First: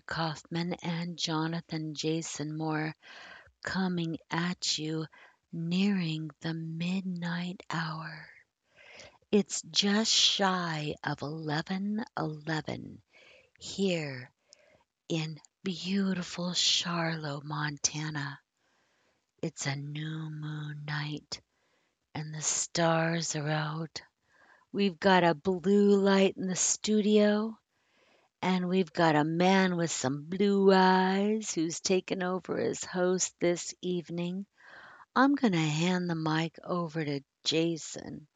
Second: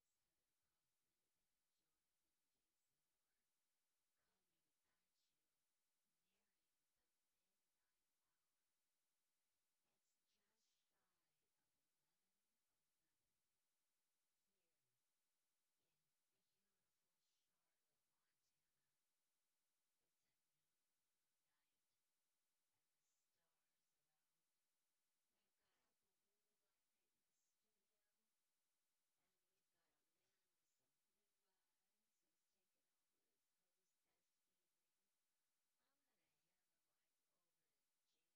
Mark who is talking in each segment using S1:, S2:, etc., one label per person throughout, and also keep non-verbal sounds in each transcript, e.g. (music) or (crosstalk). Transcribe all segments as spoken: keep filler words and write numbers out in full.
S1: Kaufman and Jonathan Jason Moore coming at you nearing the midnight hour. It's just shy of eleven eleven here in beautiful Charlotte, Montana. It's a new moon night and the stars are out. We've got a blue light in the studio, and we've got a man with some blue eyes who's taken over as host this evening. I'm going to hand the mic over to Jason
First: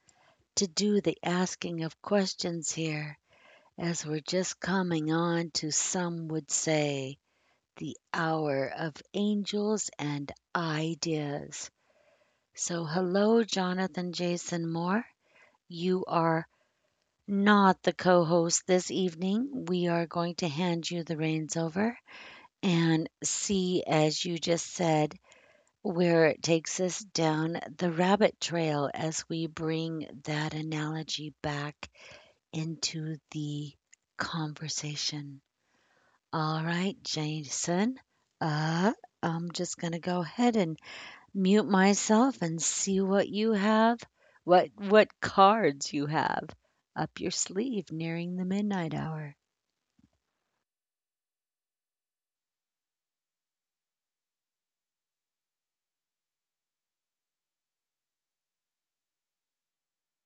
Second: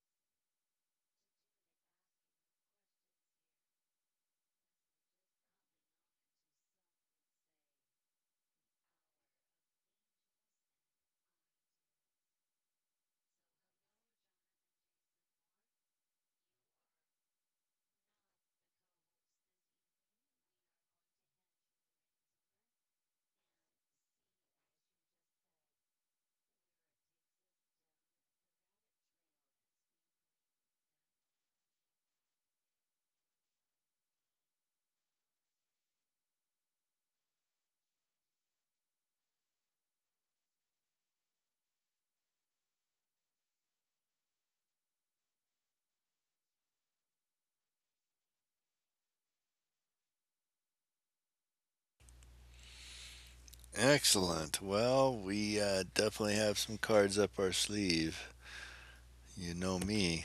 S1: to do the asking of questions here as we're just coming on to, some would say, the hour of angels and ideas. So, hello, Jonathan Jason Moore. You are not the co host this evening. We are going to hand you the reins over and see, as you just said, where it takes us down the rabbit trail as we bring that analogy back into the conversation. All right, Jason. Uh, I'm just going to go ahead and mute myself and see what you have, what what cards you have up your sleeve nearing the midnight hour.
S2: Excellent. Well, we uh, definitely have some cards up our sleeve. You know me.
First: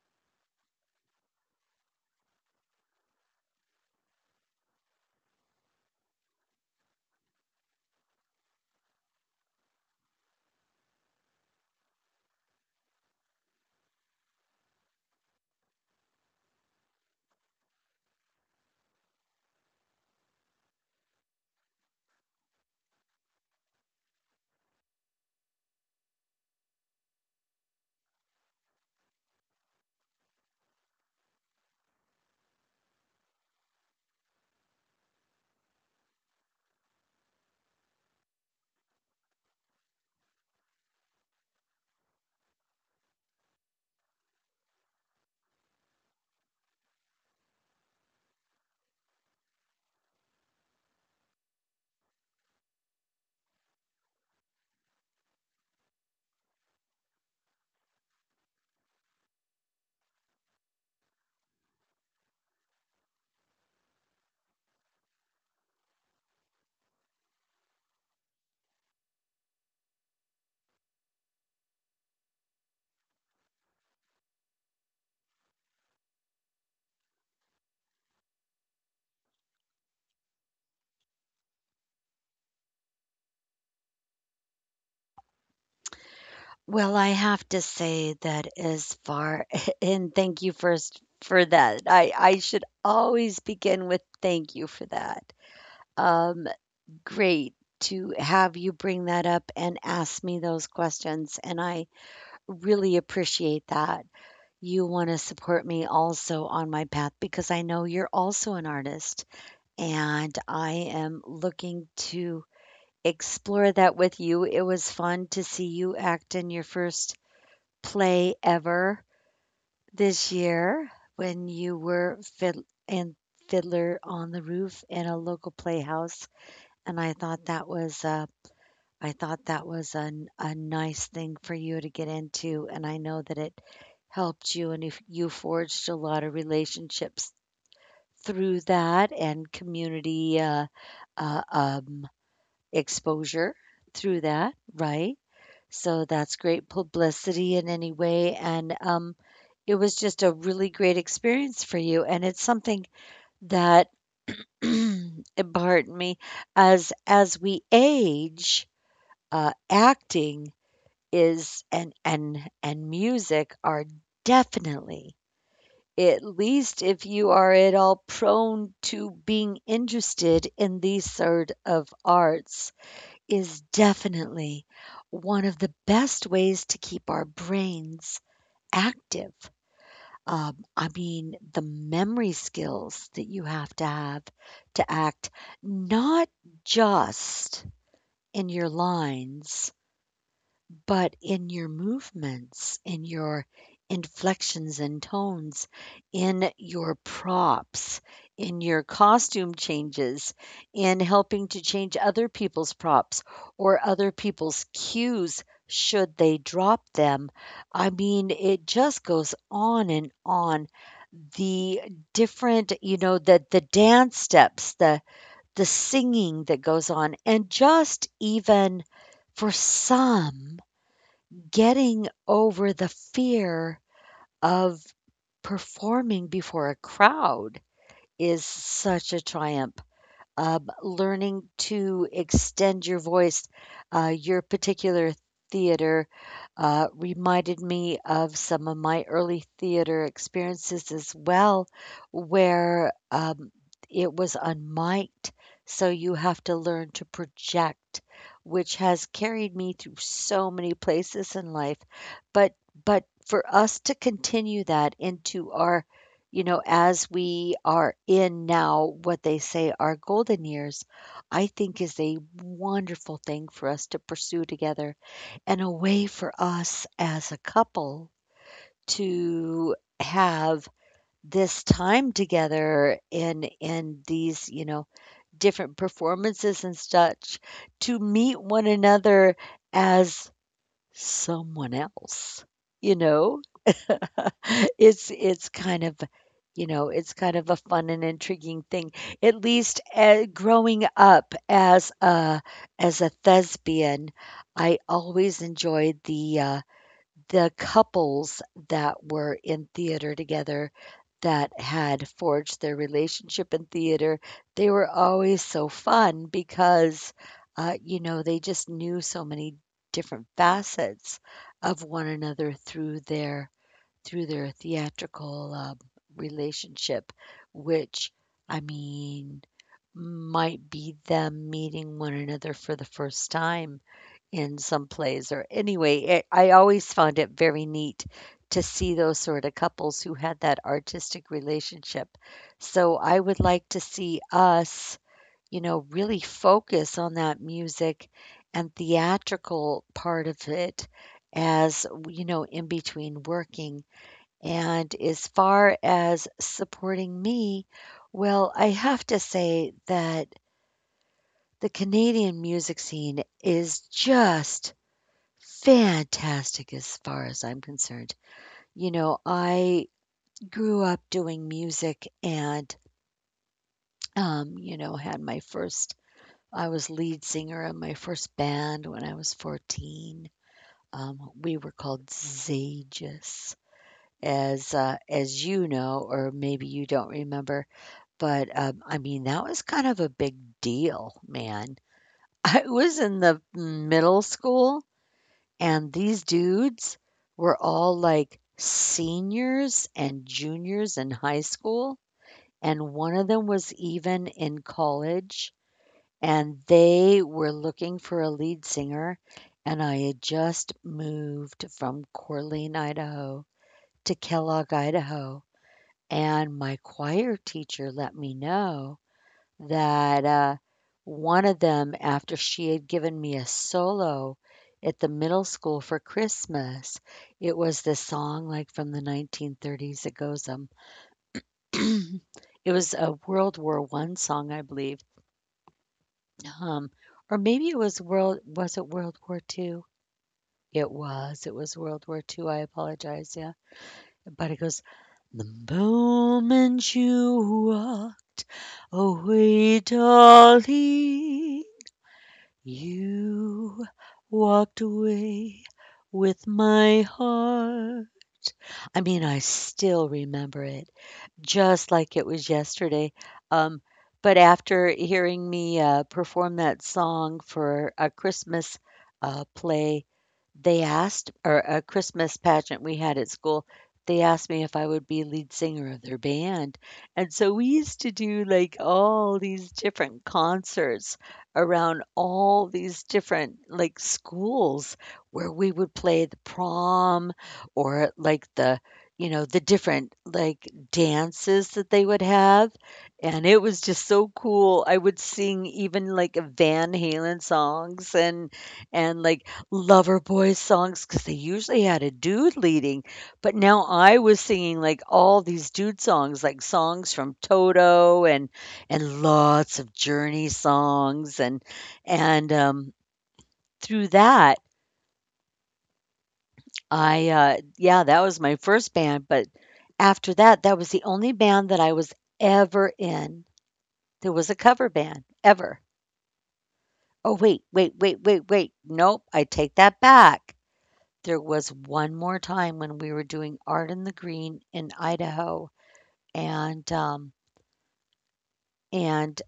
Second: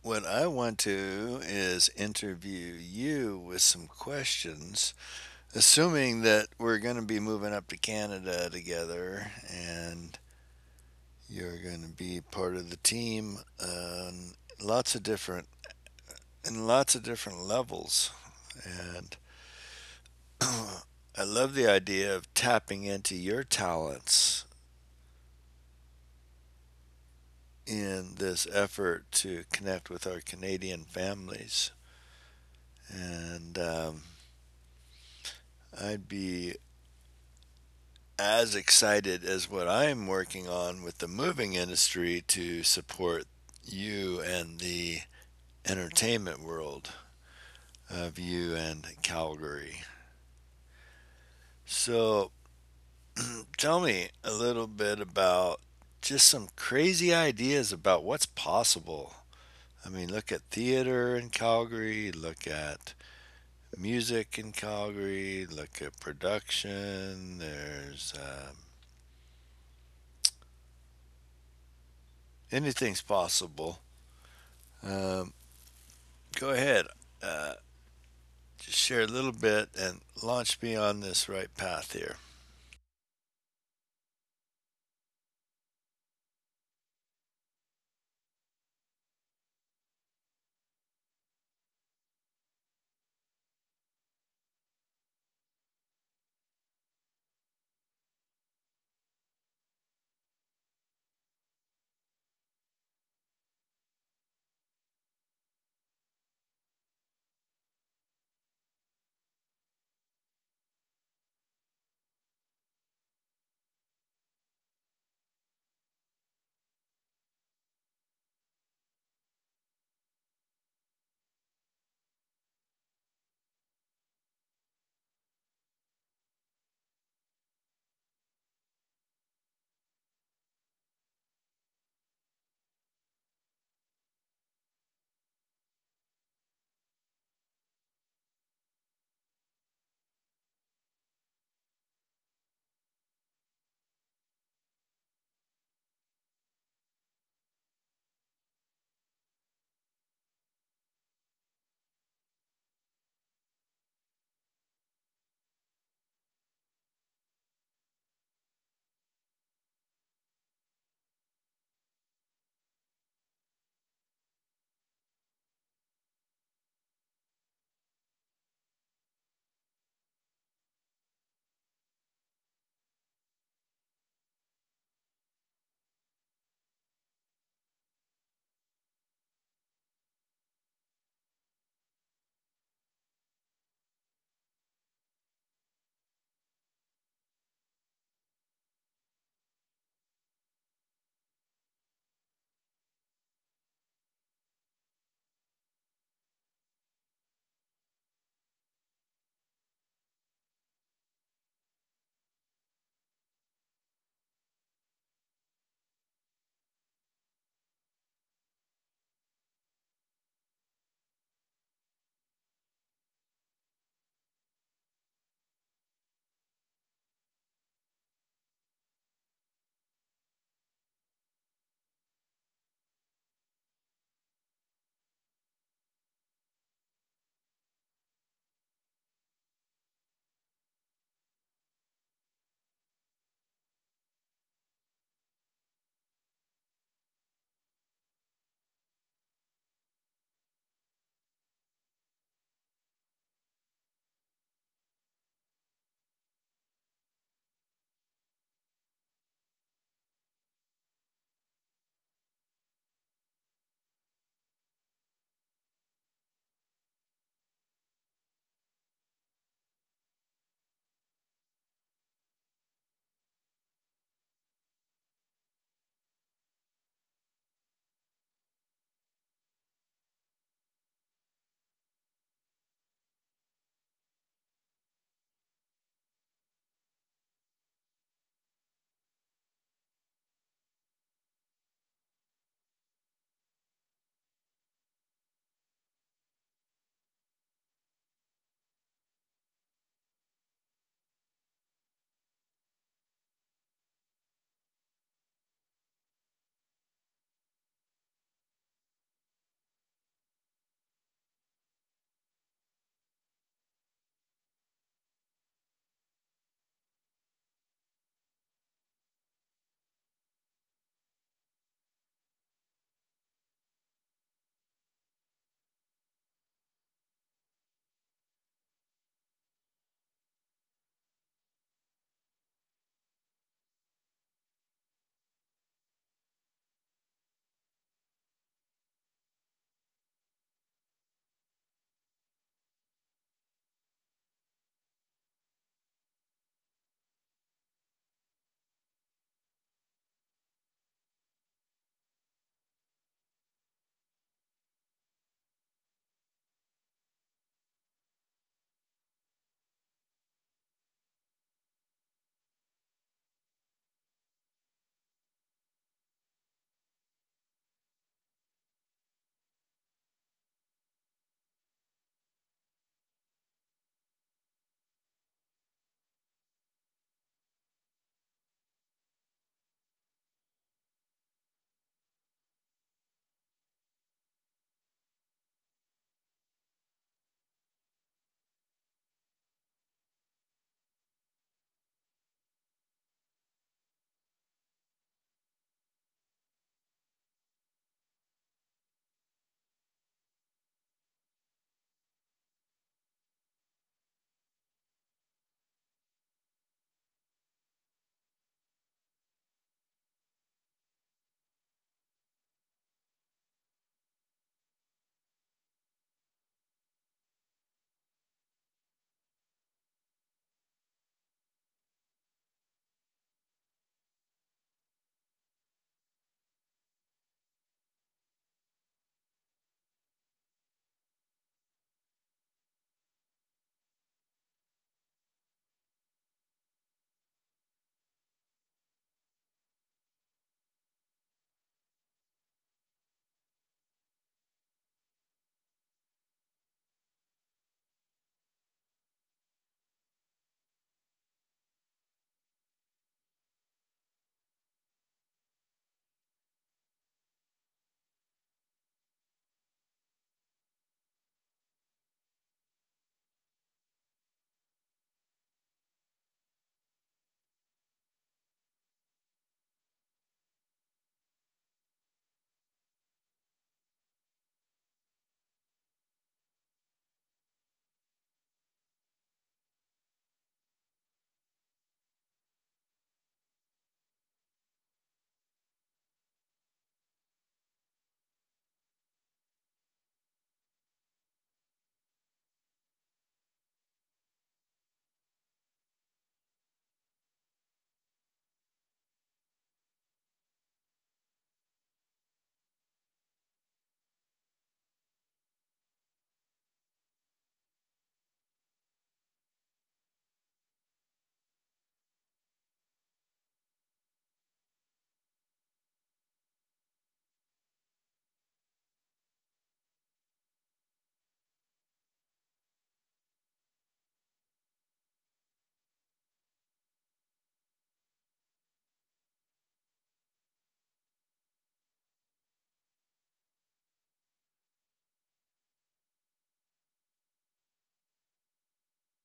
S2: What I want to is interview you with some questions, assuming that we're going to be moving up to Canada together and you're going to be part of the team on lots of different in lots of different levels and (clears throat) I love the idea of tapping into your talents in this effort to connect with our Canadian families. And um, I'd be as excited as what I'm working on with the moving industry to support you and the entertainment world of you and Calgary. So (clears throat) tell me a little bit about just some crazy ideas about what's possible. I mean, look at theater in Calgary, look at the music in Calgary, look at production. There's um, anything's possible. Um, Go ahead, uh, just share a little bit and launch me on this right path here.
S1: Well, I have to say that as far (laughs) and thank you first for that. I I should always begin with thank you for that. Um, Great to have you bring that up and ask me those questions, and I really appreciate that. You want to support me also on my path because I know you're also an artist, and I am looking to explore that with you. It was fun to see you act in your first play ever this year when you were fid- in Fiddler on the Roof in a local playhouse, and I thought that was uh, I thought that was a a nice thing for you to get into, and I know that it helped you, and if you forged a lot of relationships through that and community uh, uh, um, exposure through that, right? So that's great publicity in any way, and um, it was just a really great experience for you, and it's something that (clears throat) pardon me, as as we age, uh, acting is and and and music are definitely, at least if you are at all prone to being interested in these sort of arts, is definitely one of the best ways to keep our brains active. Um, I mean, the memory skills that you have to have to act, not just in your lines but in your movements, in your inflections and tones, in your props, in your costume changes, in helping to change other people's props or other people's cues should they drop them. I mean, it just goes on and on. The different, you know, the the dance steps, the the singing that goes on, and just even for some, getting over the fear of performing before a crowd is such a triumph. Um, learning to extend your voice. Uh, your particular theater uh, reminded me of some of my early theater experiences as well, where um, it was unmiked. So you have to learn to project, which has carried me through so many places in life. But but for us to continue that into our, you know, as we are in now what they say our golden years, I think is a wonderful thing for us to pursue together and a way for us as a couple to have this time together in in these, you know, different performances and such, to meet one another as someone else, you know? (laughs) It's it's kind of, you know, it's kind of a fun and intriguing thing. At least uh, growing up as a as a thespian, I always enjoyed the uh, the couples that were in theater together that had forged their relationship in theater. They were always so fun because, uh, you know, they just knew so many different facets of one another through their through their theatrical, um, relationship, which, I mean, might be them meeting one another for the first time in some plays, or anyway, it, I always found it very neat to see those sort of couples who had that artistic relationship. So I would like to see us, you know, really focus on that music and theatrical part of it as, you know, in between working. And as far as supporting me, well, I have to say that the Canadian music scene is just fantastic as far as I'm concerned. You know, I grew up doing music and, um, you know, had my first, I was lead singer in my first band when I was fourteen. Um, we were called Zages, as uh, as you know, or maybe you don't remember. But, um, I mean, that was kind of a big deal, man. (laughs) I was in the middle school, and these dudes were all, like, seniors and juniors in high school, and one of them was even in college, and they were looking for a lead singer, and I had just moved from Corleen, Idaho to Kellogg, Idaho, and my choir teacher let me know that uh, one of them, after she had given me a solo at the middle school for Christmas, it was this song like from the nineteen thirties. It goes, um, (clears throat) it was a World War One song, I believe, um, or maybe it was world. Was it World War Two? It was. It was World War Two. I apologize. Yeah, but it goes, the moment you walked away, darling. You walked away with my heart. I mean, I still remember it just like it was yesterday. Um, but after hearing me uh, perform that song for a Christmas uh, play, they asked, or a Christmas pageant we had at school, they asked me if I would be lead singer of their band. And so we used to do like all these different concerts around all these different like schools where we would play the prom or like the, you know, the different, like, dances that they would have, and it was just so cool. I would sing even, like, Van Halen songs and and, like, Lover Boy songs because they usually had a dude leading, but now I was singing, like, all these dude songs, like, songs from Toto and and lots of Journey songs and and, um, through that I, uh yeah, that was my first band, but after that, that was the only band that I was ever in. There was a cover band, ever. Oh, wait, wait, wait, wait, wait. Nope, I take that back. There was one more time when we were doing Art in the Green in Idaho, and um, and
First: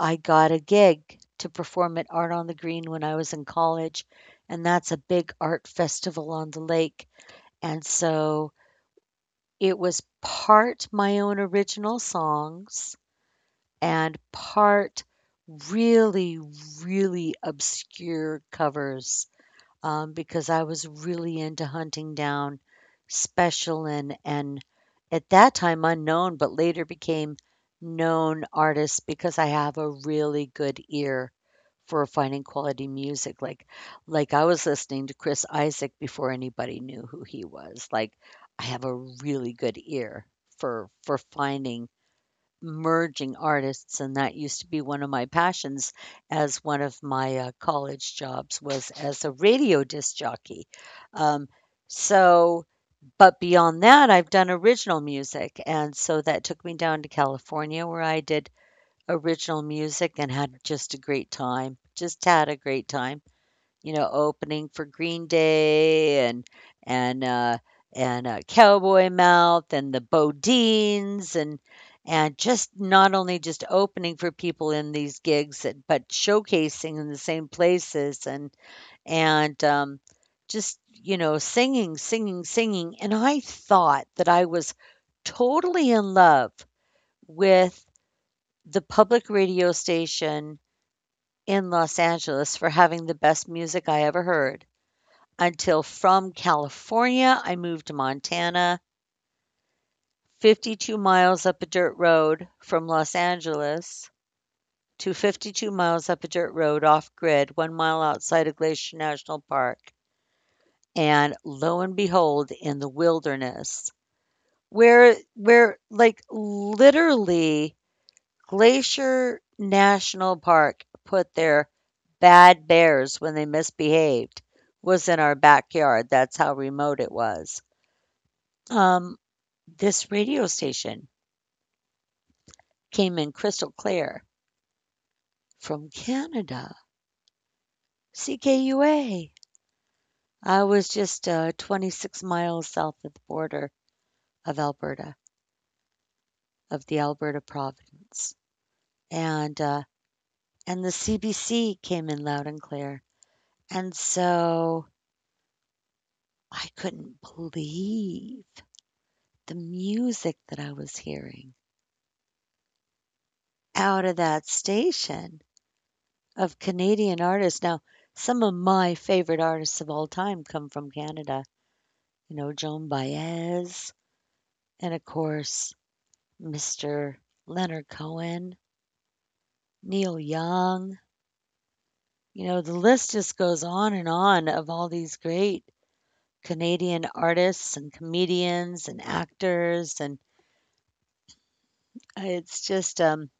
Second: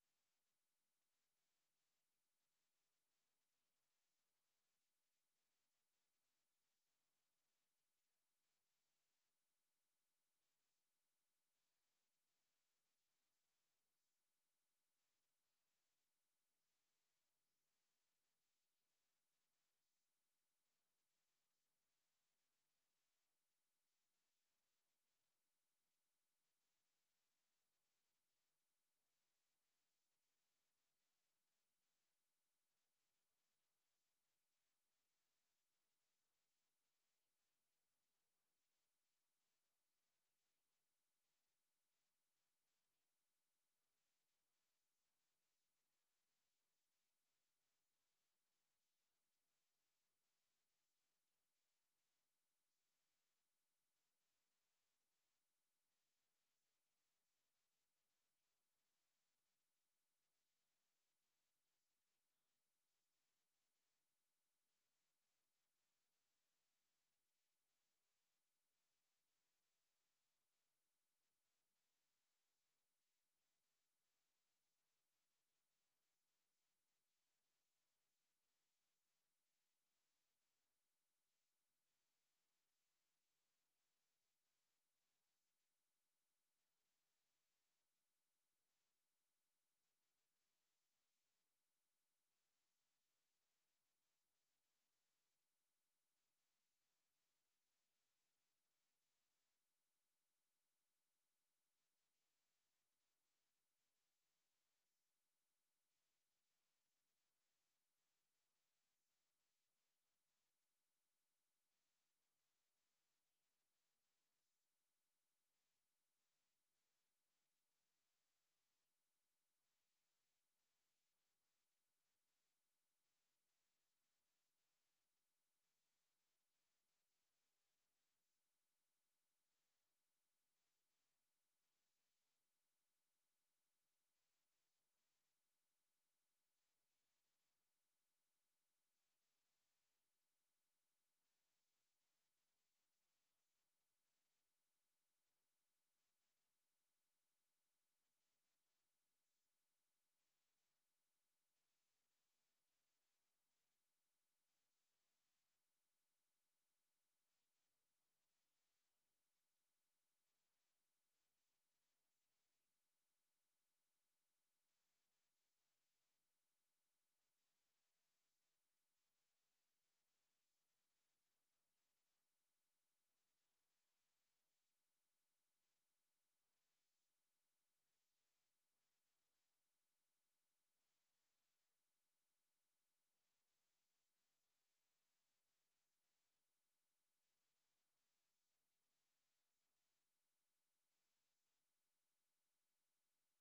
S1: I got a gig to perform at Art on the Green when I was in college, and that's a big art festival on the lake. And so it was part my own original songs and part really, really obscure covers, um, because I was really into hunting down special and and at that time unknown, but later became known artists, because I have a really good ear for finding quality music. Like like I was listening to Chris Isaac before anybody knew who he was. Like, I have a really good ear for for finding merging artists, and that used to be one of my passions. As one of my, uh, college jobs was as a radio disc jockey. Um, so, but beyond that, I've done original music, and so that took me down to California where I did original music and had just a great time, just had a great time, you know, opening for Green Day and and uh, and uh, Cowboy Mouth and the Bodines and and just not only just opening for people in these gigs, but showcasing in the same places and and um, just, you know, singing, singing, singing. And I thought that I was totally in love with the public radio station in Los Angeles for having the best music I ever heard, until from California, I moved to Montana, fifty-two miles up a dirt road from Los Angeles to fifty-two miles up a dirt road off grid, one mile outside of Glacier National Park. And lo and behold, in the wilderness, where, where like literally Glacier National Park put their bad bears when they misbehaved was in our backyard. That's how remote it was. Um, This radio station came in crystal clear from Canada, C K U A. I was just uh, twenty-six miles south of the border of Alberta, of the Alberta province, and uh, and the C B C came in loud and clear, and so I couldn't believe the music that I was hearing out of that station of Canadian artists. Now, some of my favorite artists of all time come from Canada, you know, Joan Baez, and of course, mister Leonard Cohen, Neil Young. You know, the list just goes on and on of all these great Canadian artists and comedians and actors. And it's just, um,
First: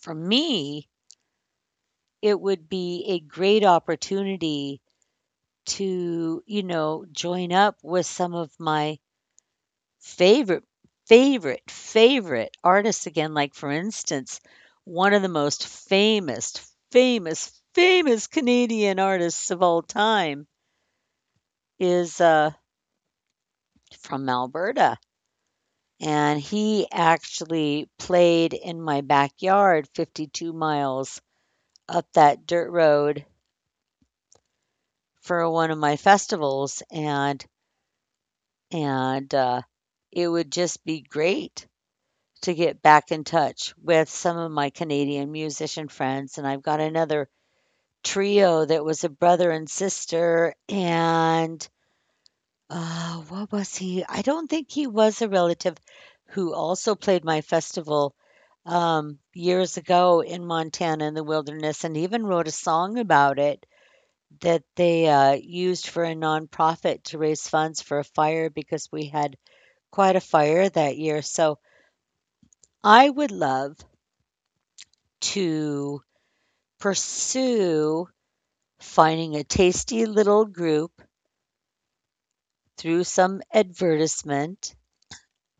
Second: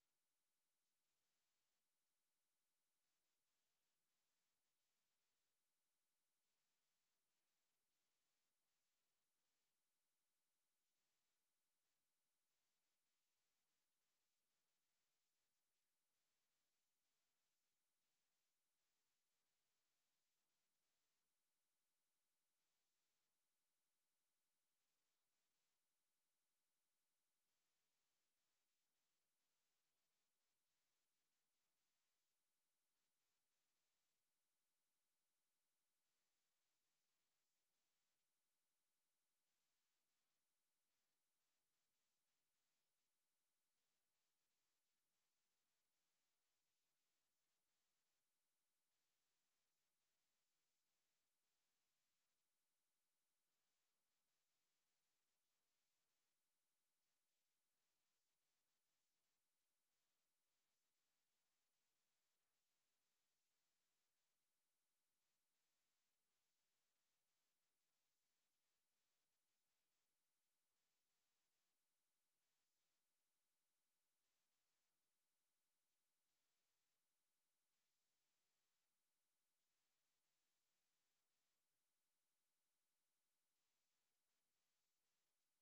S1: for me, it would be a great opportunity to, you know, join up with some of my Favorite favorite, favorite artists again, like, for instance, one of the most famous, famous, famous Canadian artists of all time is, uh, from Alberta, and he actually played in my backyard fifty-two miles up that dirt road for one of my festivals, and and, uh, it would just be great to get back in touch with some of my Canadian musician friends, and I've got another trio that was a brother and sister, and, uh, what was he? I don't think he was a relative who also played my festival, um, years ago in Montana in the wilderness and even wrote a song about it that they, uh, used for a nonprofit to raise funds for a fire because we had quite a fire that year. So I would love to pursue finding a tasty little group through some advertisement,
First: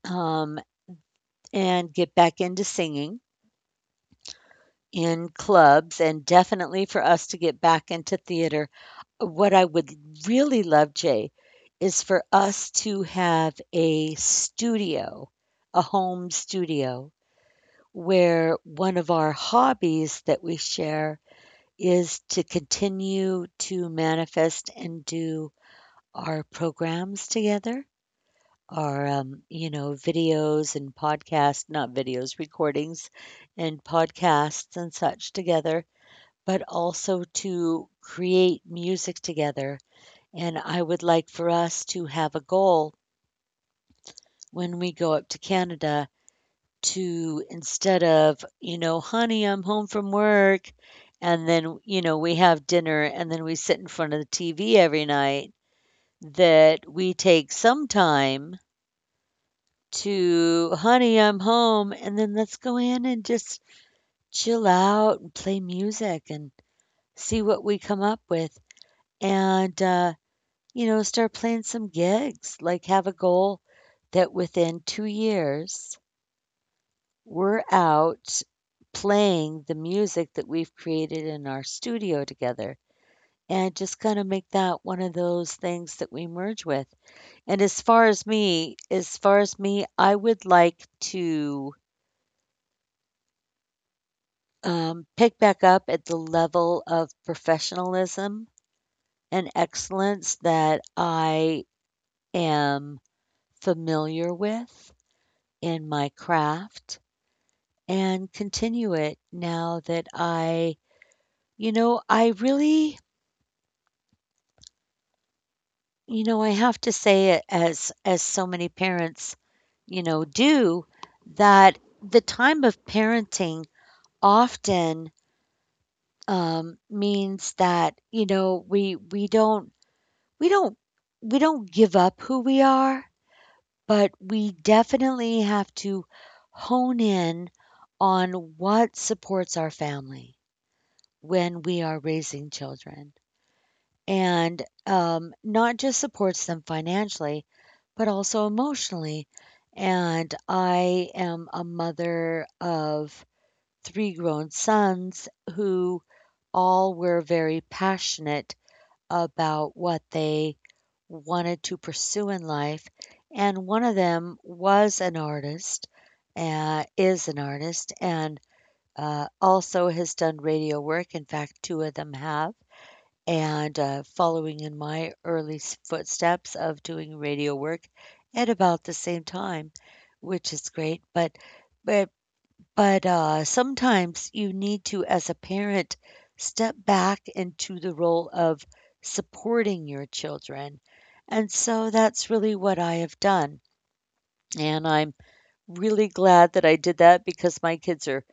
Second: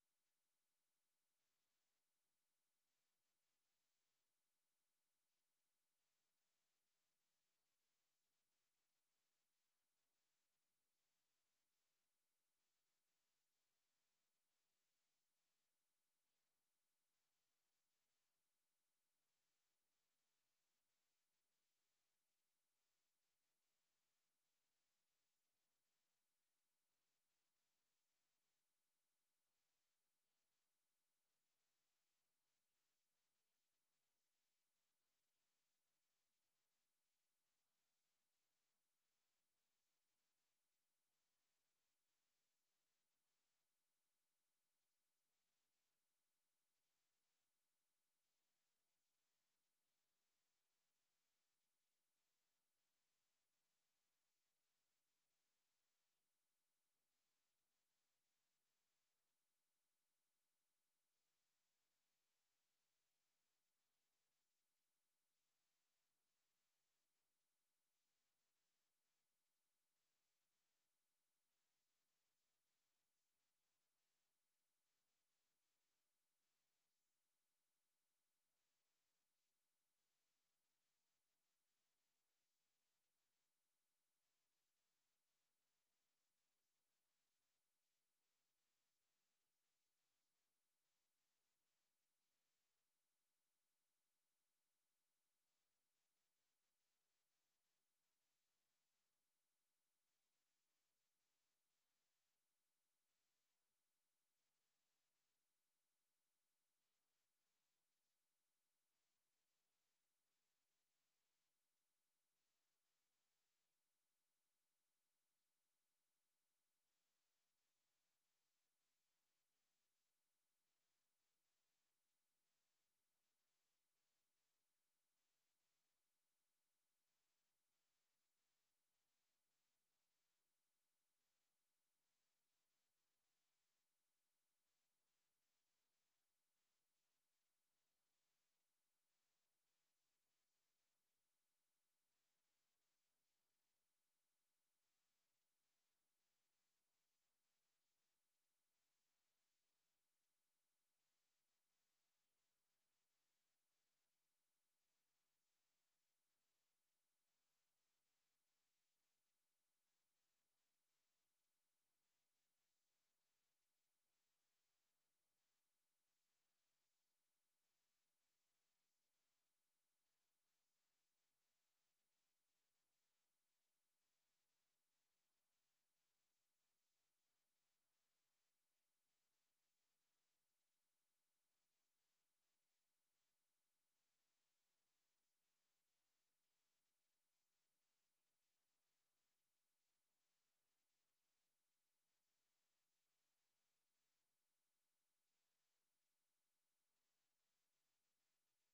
S1: um, and get back into singing in clubs and definitely for us to get back into theater. What I would really love, Jay, is for us to have a studio, a home studio, where one of our hobbies that we share is to continue to manifest and do our programs together, our, um, you know, videos and podcasts, not videos, recordings and podcasts and such together, but also to create music together. And I would like for us to have a goal when we go up to Canada to instead of, you know, honey, I'm home from work. And then, you know, we have dinner and then we sit in front of the T V every night. That we take some time to "Honey, I'm home," and then let's go in and just chill out and play music and see what we come up with. And, uh, you know, start playing some gigs, like, have a goal that within two years, we're out playing the music that we've created in our studio together, and just kinda make that one of those things that we merge with. And as far as me as far as me, I would like to um, pick back up at the level of professionalism and excellence that I am familiar with in my craft and continue it now that I, you know, I really, you know, I have to say it as as so many parents, you know, do that the time of parenting often um, means that you know we we don't We don't we don't give up who we are, but we definitely have to hone in on what supports our family when we are raising children, and, um, not just supports them financially, but also emotionally, and I am a mother of three grown sons who all were very passionate about what they wanted to pursue in life, and one of them was an artist, uh, is an artist, and, uh, also has done radio work, in fact, two of them have, and, uh, following in my early s footsteps of doing radio work at about the same time, which is great, but but but, uh, sometimes you need to, as a parent, step back into the role of supporting your children. And so that's really what I have done. And I'm really glad that I did that because my kids are,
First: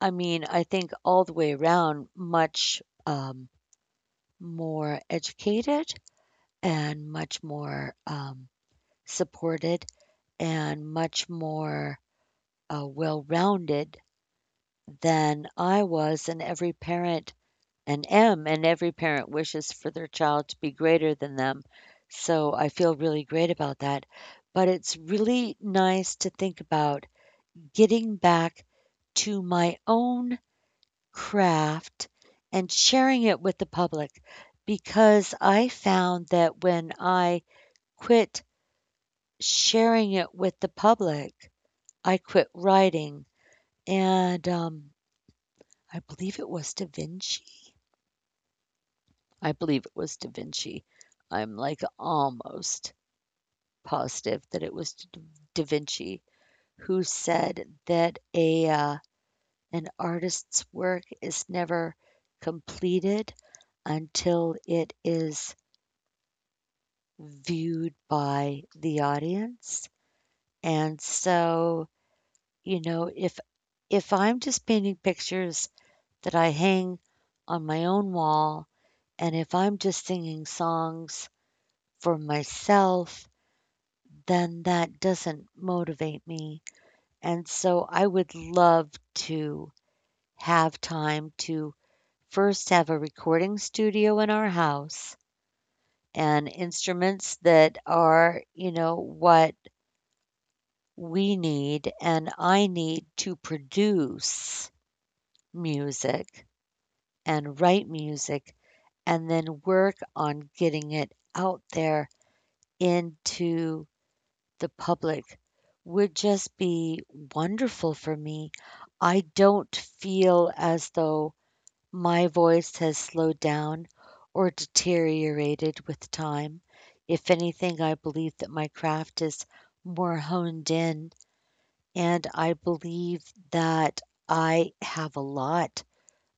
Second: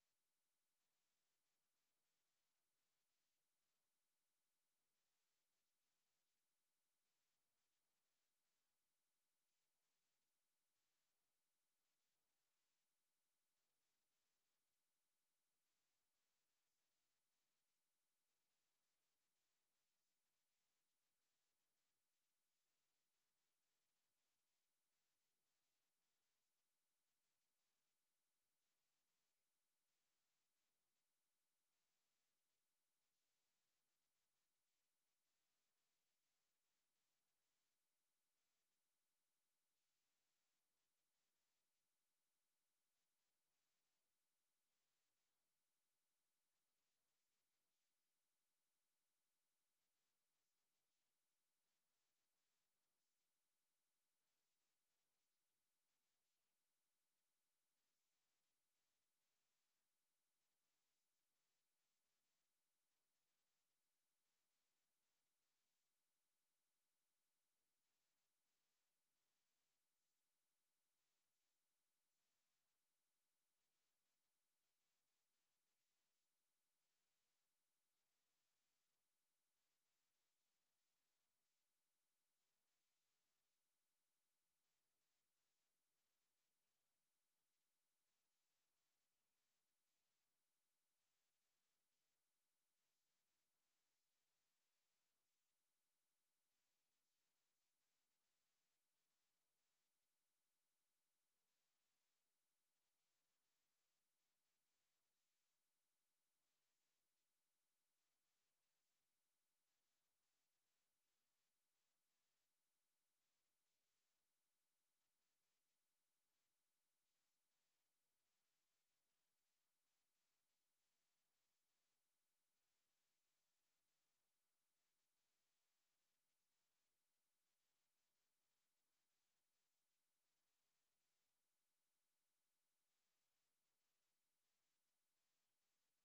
S1: I mean, I think all the way around, much um, more educated and much more um, supported and much more uh, well rounded than I was. And every parent and am, and every parent wishes for their child to be greater than them. So I feel really great about that. But it's really nice to think about getting back to my own craft and sharing it with the public because I found that when I quit sharing it with the public, I quit writing. And um, I believe it was Da Vinci I believe it was Da Vinci. I'm, like, almost positive that it was Da Vinci who said that a, uh, an artist's work is never completed until it is viewed by the audience, and so, you know, if if I'm just painting pictures that I hang on my own wall, and if I'm just singing songs for myself then that doesn't motivate me. And so I would love to have time to first have a recording studio in our house and instruments that are, you know, what we need and I need to produce music and write music and then work on getting it out there into the public would just be wonderful for me. I don't feel as though my voice has slowed down or deteriorated with time. If anything, I believe that my craft is more honed in, and I believe that I have a lot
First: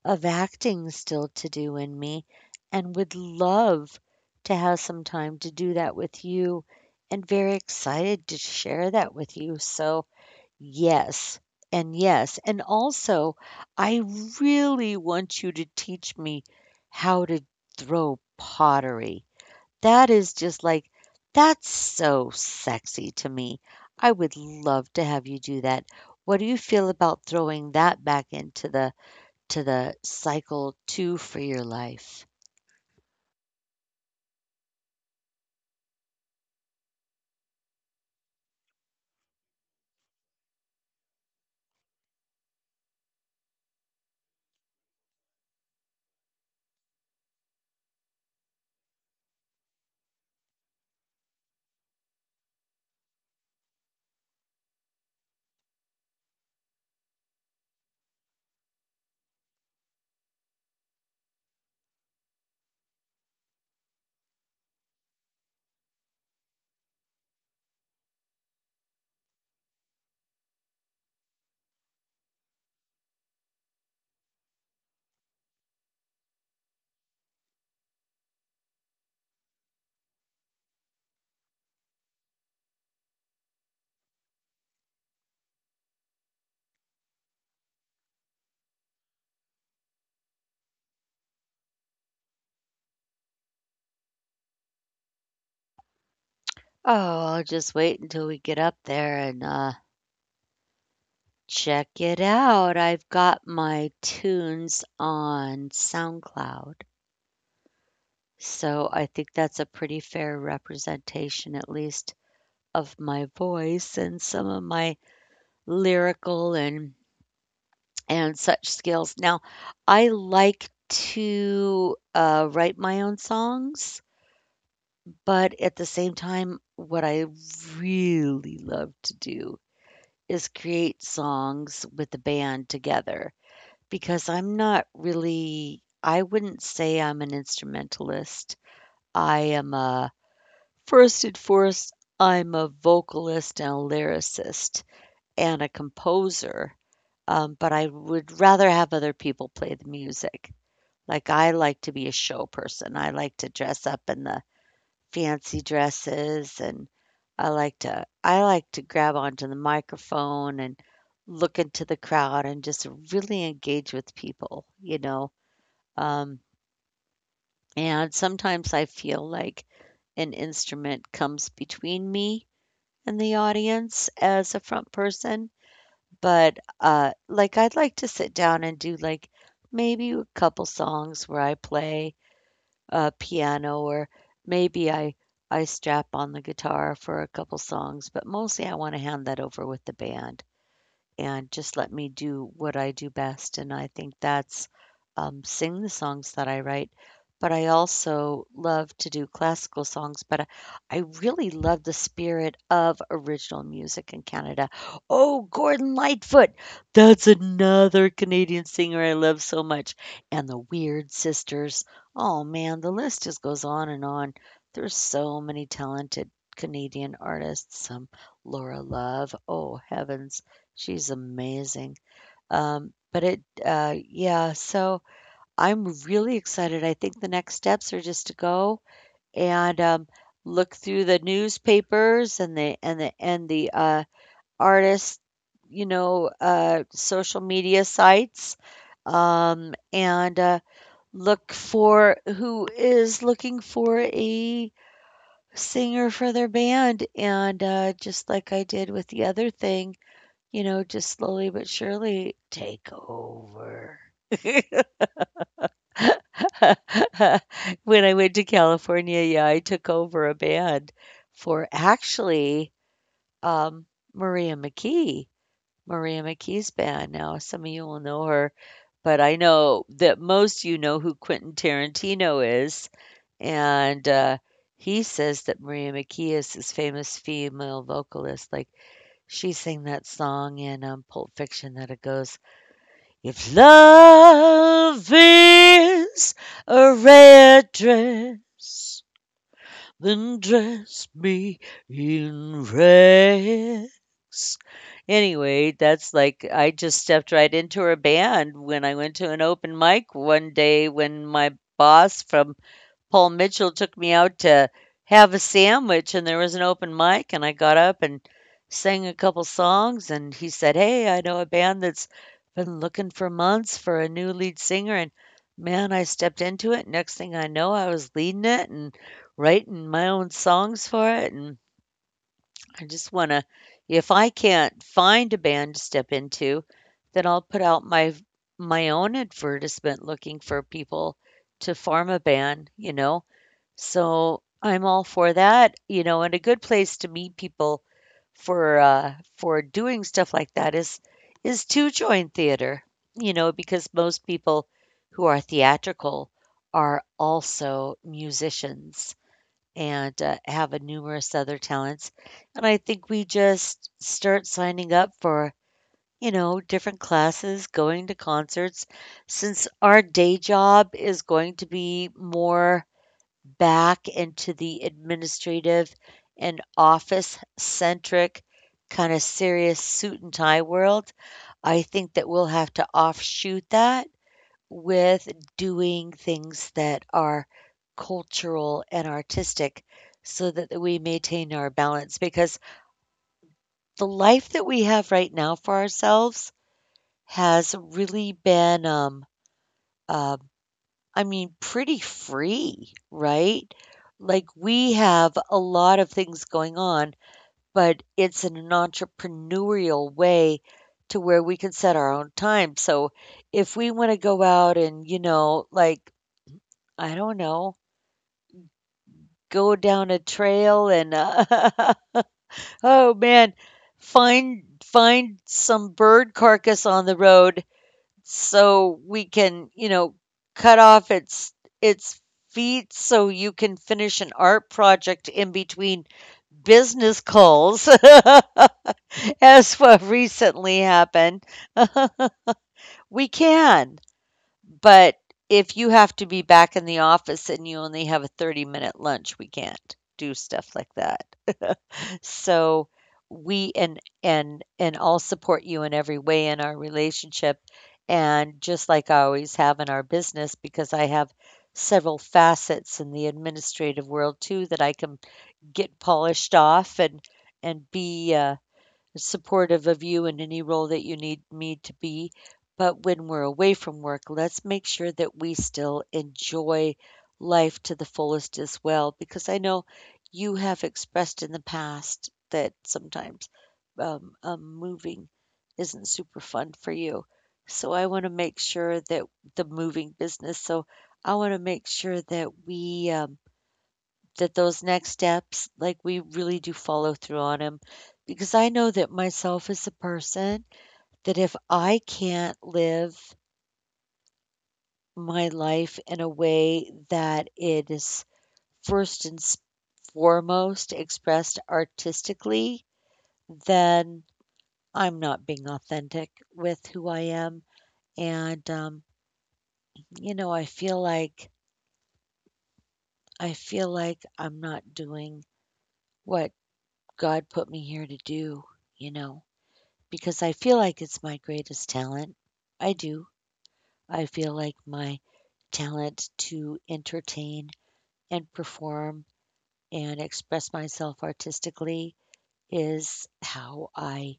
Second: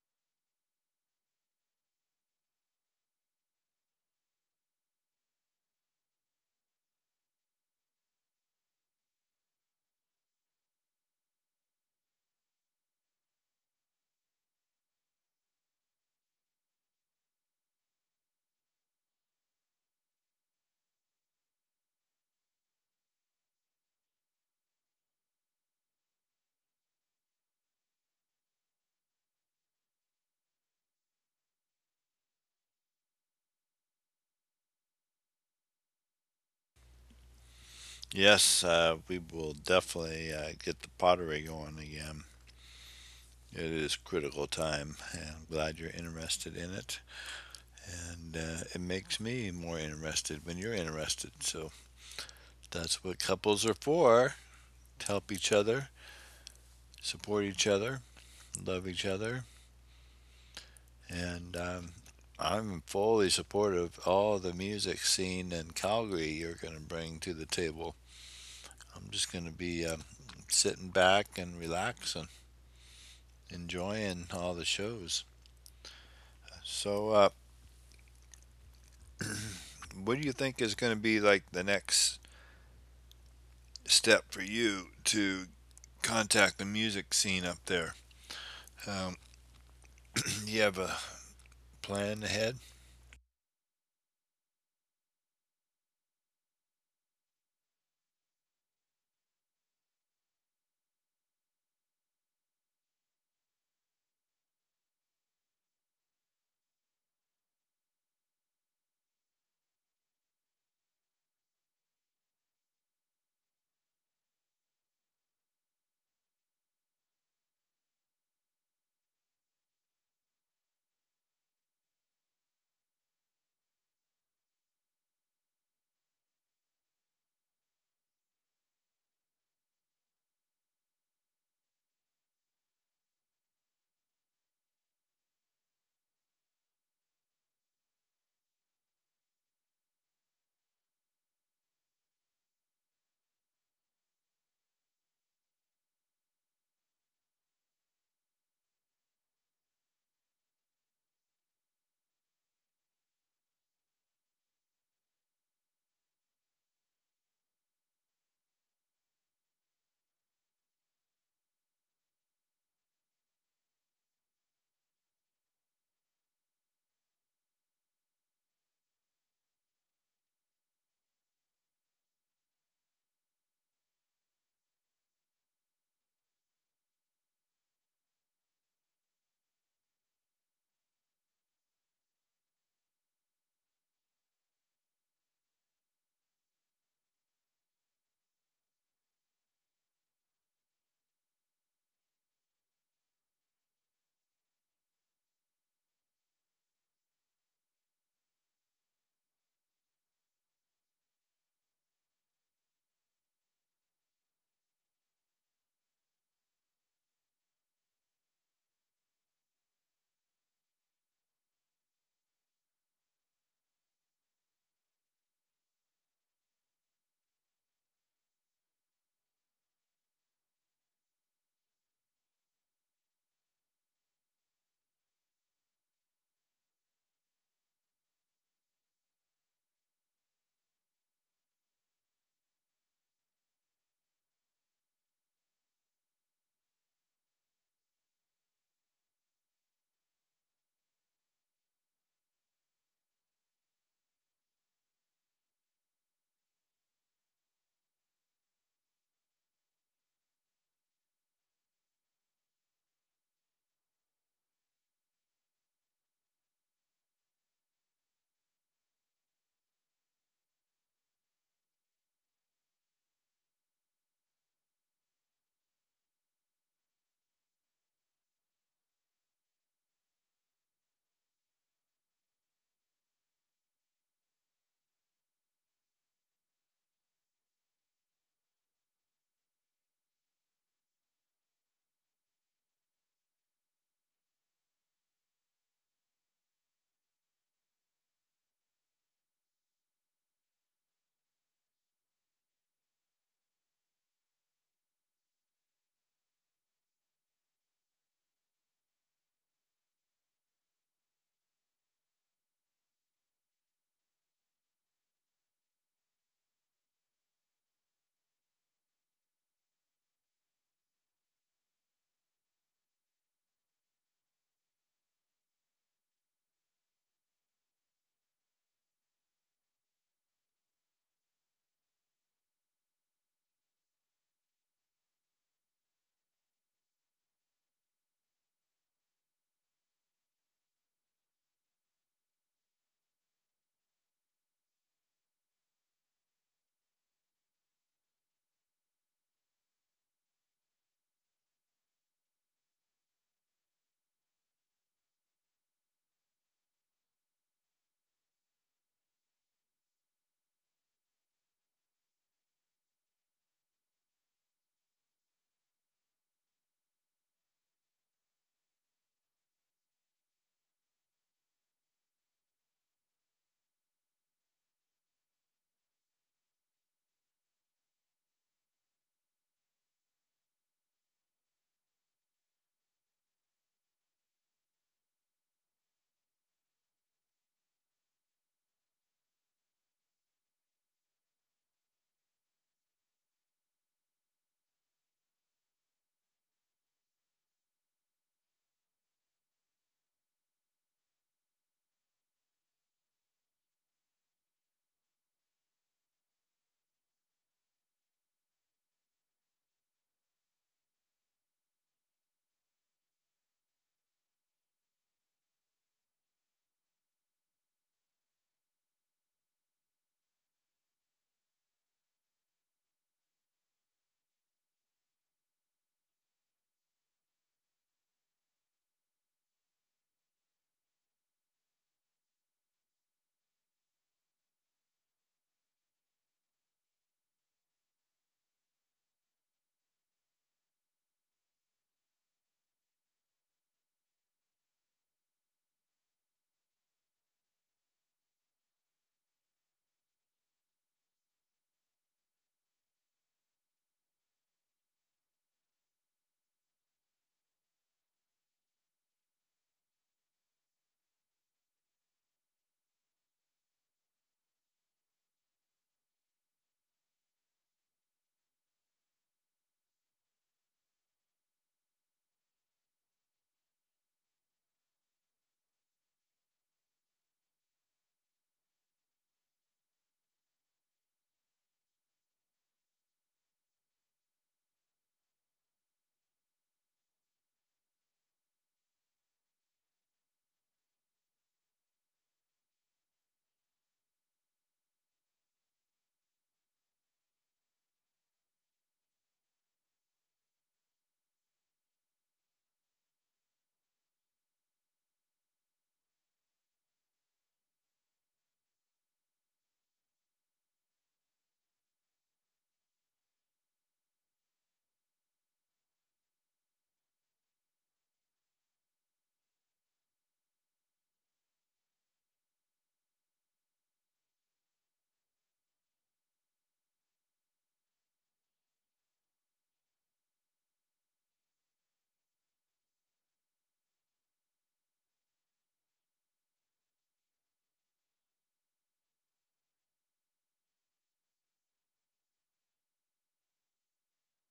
S1: of acting still to do in me, and would love to have some time to do that with you, and very excited to share that with you. So, yes, and yes. And also, I really want you to teach me how to throw pottery. That is just like, that's so sexy to me. I would love to have you do that. What do you feel about throwing that back into the to the cycle two for your life.
S2: Yes, uh, we will definitely uh, get the pottery going again. It is critical time, and I'm glad you're interested in it. And uh, it makes me more interested when you're interested. So that's what couples are for to help each other, support each other, love each other. And um, I'm fully supportive of all the music scene in Calgary you're going to bring to the table. I'm just going to be um, sitting back and relaxing, enjoying all the shows. So, uh, (clears throat) what do you think is going to be like the next step for you to contact the music scene up there? Um, (clears throat) you have a plan ahead?
S1: Oh, I'll just wait until we get up there and uh, check it out. I've got my tunes on SoundCloud. So I think that's a pretty fair representation, at least, of my voice and some of my lyrical and and such skills. Now, I like to uh, write my own songs. But at the same time, what I really love to do is create songs with the band together because I'm not really I wouldn't say I'm an instrumentalist. I am a first and foremost, I'm a vocalist and a lyricist and a composer, um, but I would rather have other people play the music. Like I like to be a show person. I like to dress up in the fancy dresses and I like to I like to grab onto the microphone and look into the crowd and just really engage with people, you know. Um, and sometimes I feel like an instrument comes between me and the audience as a front person, but uh, like I'd like to sit down and do like maybe a couple songs where I play uh, piano or maybe I I strap on the guitar for a couple songs, but mostly I want to hand that over with the band and just let me do what I do best. And I think that's um, sing the songs that I write. But I also love to do classical songs, but I, I really love the spirit of original music in Canada. Oh, Gordon Lightfoot! That's another Canadian singer I love so much. And the Weird Sisters. Oh, man, the list just goes on and on. There's so many talented Canadian artists. Um, Laura Love. Oh, heavens. She's amazing. Um, but it uh, Yeah, so I'm really excited. I think the next steps are just to go and, um, look through the newspapers and the and the and the, uh, artist, you know, uh, social media sites, um, and, uh, look for who is looking for a singer for their band, and, uh, just like I did with the other thing, you know, just slowly but surely take over. (laughs) When I went to California, yeah, I took over a band for actually, um, Maria McKee, Maria McKee's band. Now, some of you will know her, but I know that most you know who Quentin Tarantino is, and, uh, he says that Maria McKee is his famous female vocalist, like, she sang that song in, um, Pulp Fiction that it goes, "If love is a red dress, then dress me in rags." Anyway, that's like I just stepped right into her band when I went to an open mic one day when my boss from Paul Mitchell took me out to have a sandwich and there was an open mic and I got up and sang a couple songs and he said, "Hey, I know a band that's been looking for months for a new lead singer." And man, I stepped into it. Next thing I know, I was leading it and writing my own songs for it and I just want to if I can't find a band to step into, then I'll put out my my own advertisement looking for people to form a band, you know? So, I'm all for that, you know, and a good place to meet people for, uh, for doing stuff like that is is to join theater, you know, because most people who are theatrical are also musicians and, uh, have a numerous other talents, and I think we just start signing up for, you know, different classes, going to concerts, since our day job is going to be more back into the administrative and office centric kind of serious suit and tie world. I think that we'll have to offshoot that with doing things that are cultural and artistic so that we maintain our balance, because the life that we have right now for ourselves has really been um, uh, I mean, pretty free, right? Like, we have a lot of things going on, but it's in an entrepreneurial way to where we can set our own time. So, if we want to go out and, you know, like, I don't know, go down a trail and, uh, (laughs) oh man, find find some bird carcass on the road so we can, you know, cut off its its feet so you can finish an art project in between business calls (laughs) as what recently happened. (laughs) We can, but if you have to be back in the office and you only have a thirty minute lunch, we can't do stuff like that. So we and and and I'll support you in every way in our relationship, and just like I always have in our business, because I have several facets in the administrative world too that I can get polished off and and be uh, supportive of you in any role that you need me to be. But when we're away from work, let's make sure that we still enjoy life to the fullest as well, because I know you have expressed in the past that sometimes um, um, moving isn't super fun for you. So I want to make sure that the moving business, so I want to make sure that we um, that those next steps, like, we really do follow through on them, because I know that myself as a person, that if I can't live my life in a way that it is first and s foremost expressed artistically, then I'm not being authentic with who I am, and, um, you know, I feel like I feel like I'm not doing what God put me here to do, you know? Because I feel like it's my greatest talent. I do. I feel like my talent to entertain and perform and express myself artistically is how I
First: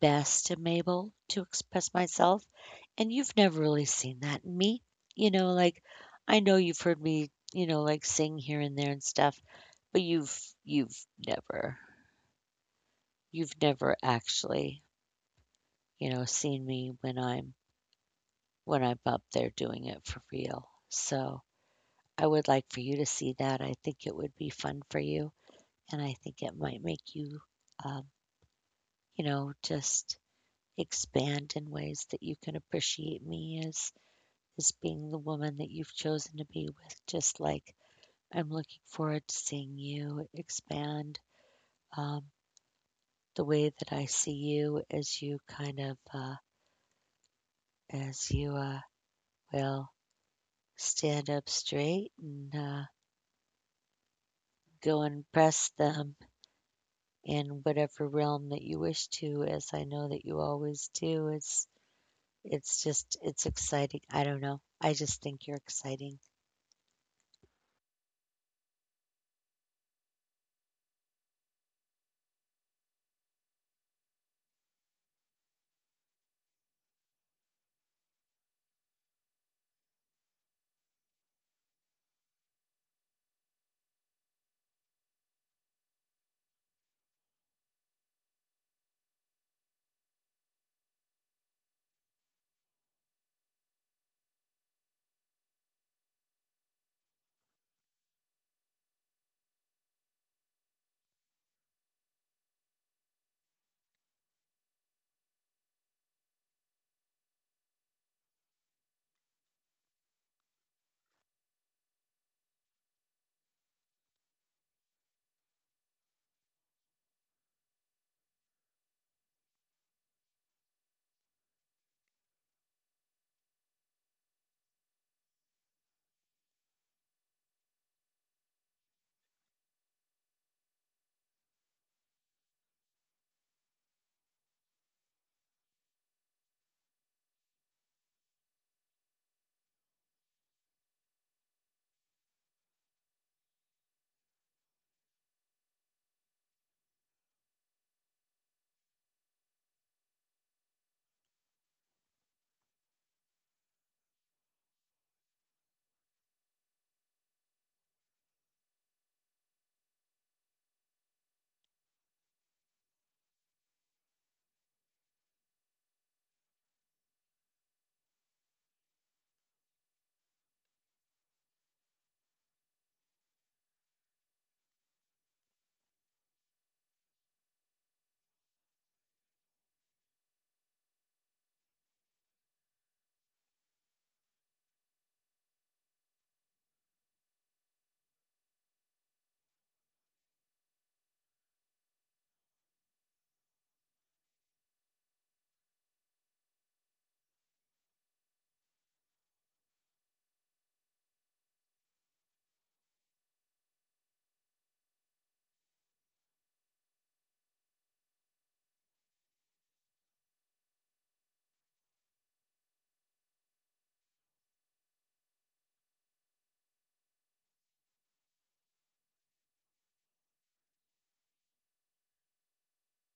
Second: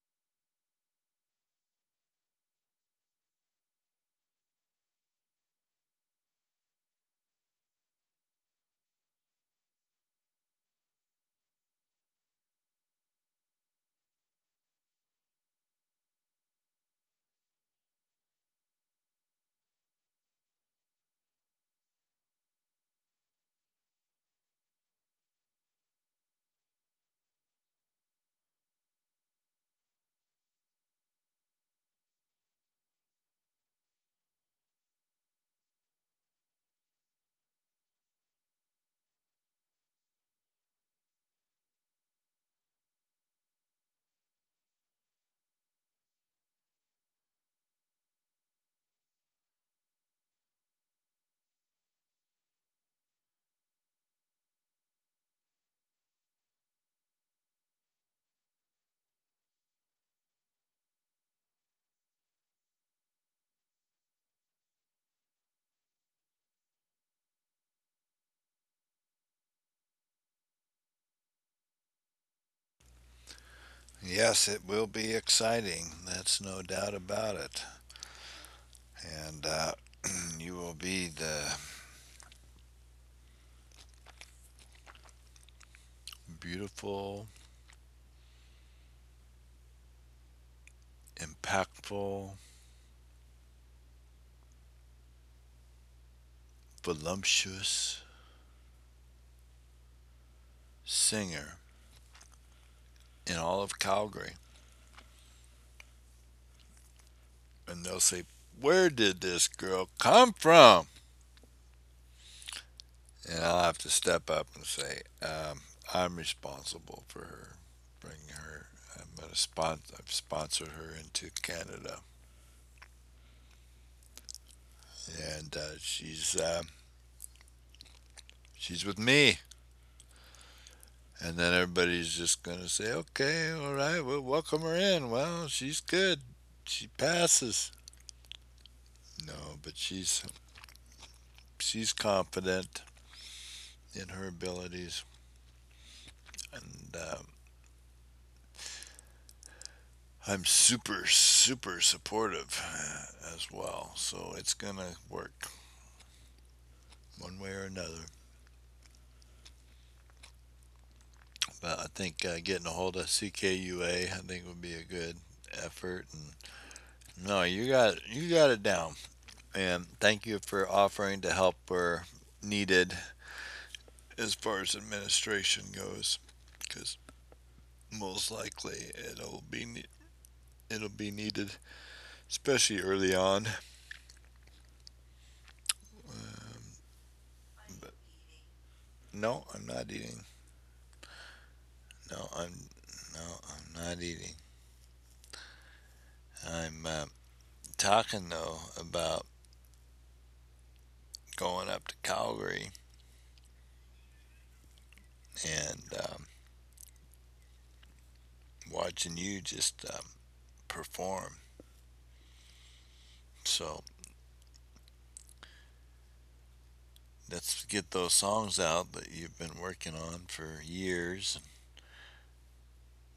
S1: best am able to express myself. And you've never really seen that in me. You know, like I know you've heard me, you know, like sing here and there and stuff, but you've you've never you've never actually, you know, seen me when I'm when I'm up there doing it for real. So I would like for you to see that. I think it would be fun for you, and I think it might make you, um, you know, just expand in ways that you can appreciate me as as being the woman that you've chosen to be with. Just like I'm looking forward to seeing you expand um, the way that I see you, as you kind of uh, as you uh, will stand up straight and uh, go and press them in whatever realm that you wish to, as I know that you always do. It's it's just it's exciting. I don't know. I just think you're exciting.
S2: Yes, it will be exciting. That's no doubt about it. And uh, (clears throat) you will be the beautiful, impactful, voluptuous singer in all of Calgary. And they'll say, "Where did this girl come from?" And I'll have to step up and say, um, I'm responsible for her, bringing her. I'm gonna spon- I've sponsored her into Canada, and uh, she's uh, she's with me. And then everybody's just going to say, okay, all right, we'll welcome her in. Well, she's good. She passes. No, but she's she's confident in her abilities, and um, I'm super super supportive uh, as well. So it's gonna work one way or another. But I think uh, getting a hold of C K U A, I think would be a good effort. And no, you got you got it down. And thank you for offering to help where needed as far as administration goes, because most likely it'll be it'll be needed, especially early on. But no, I'm not eating. No, I'm no, I'm not eating. I'm uh, talking though about going up to Calgary and um, watching you just um, perform. So let's get those songs out that you've been working on for years,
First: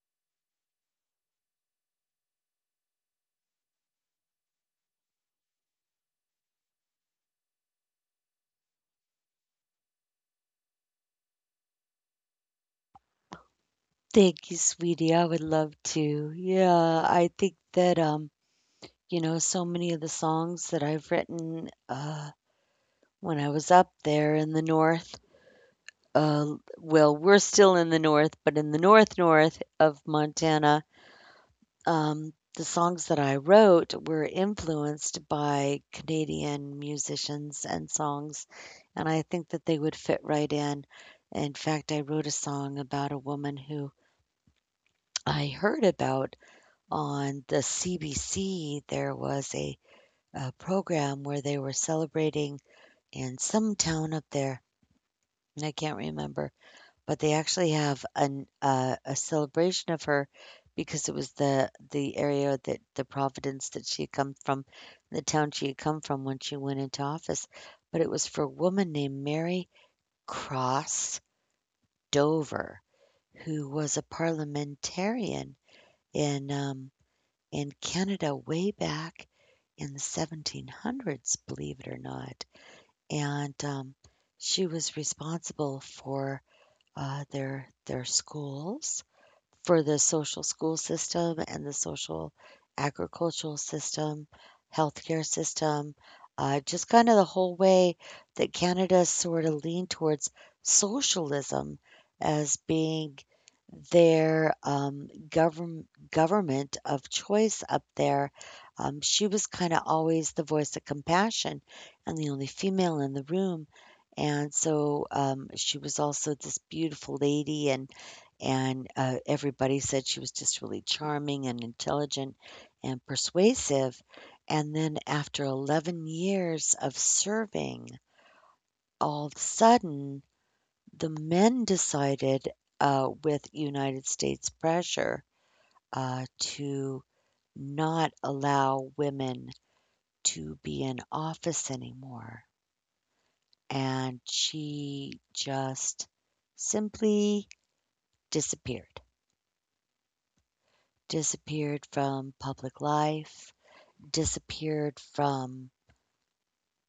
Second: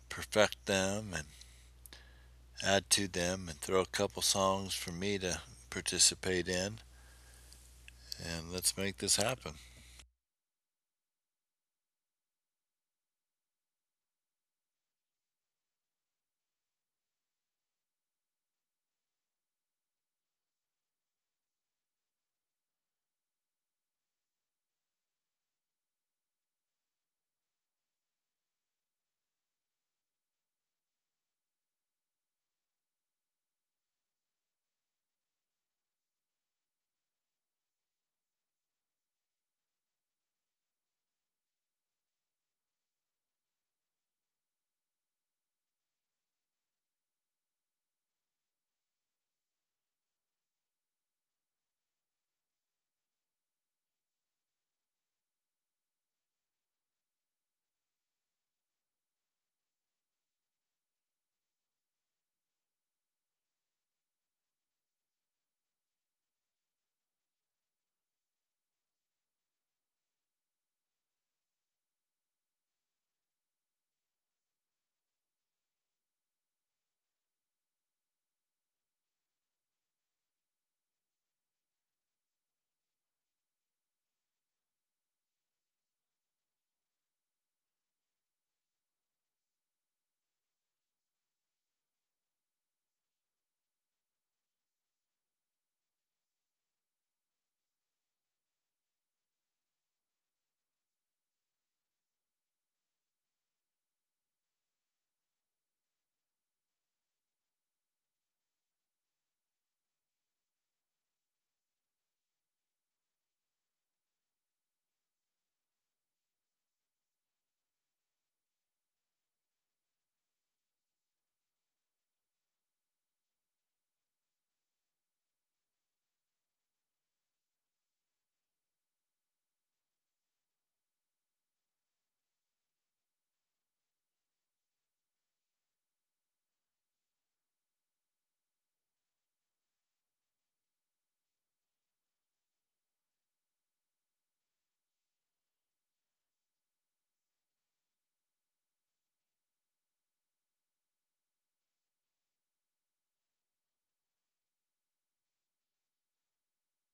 S2: perfect them, and add to them and throw a couple songs for me to participate in, and let's make this happen.
S1: Thank you, sweetie. I would love to. Yeah, I think that um, you know, so many of the songs that I've written uh when I was up there in the north, uh well, we're still in the north, but in the north north of Montana. Um, the songs that I wrote were influenced by Canadian musicians and songs, and I think that they would fit right in. In fact, I wrote a song about a woman who I heard about on the C B C. There was a, a program where they were celebrating in some town up there, and I can't remember. But they actually have an uh, a celebration of her because it was the the area that the Providence that she had come from, the town she had come from when she went into office. But it was for a woman named Mary Cross Dover, who was a parliamentarian in um, in Canada way back in the seventeen hundreds, believe it or not. And um, she was responsible for uh, their their schools, for the social school system and the social agricultural system, healthcare system, uh, just kind of the whole way that Canada sort of leaned towards socialism as being their um, govern- government of choice up there. Um, she was kind of always the voice of compassion and the only female in the room. And so um, she was also this beautiful lady, and and, uh, everybody said she was just really charming and intelligent and persuasive, and then after eleven years of serving, all of a sudden, the men decided, uh, with United States pressure, uh, to not allow women to be in office anymore, and she just simply disappeared, disappeared from public life, disappeared from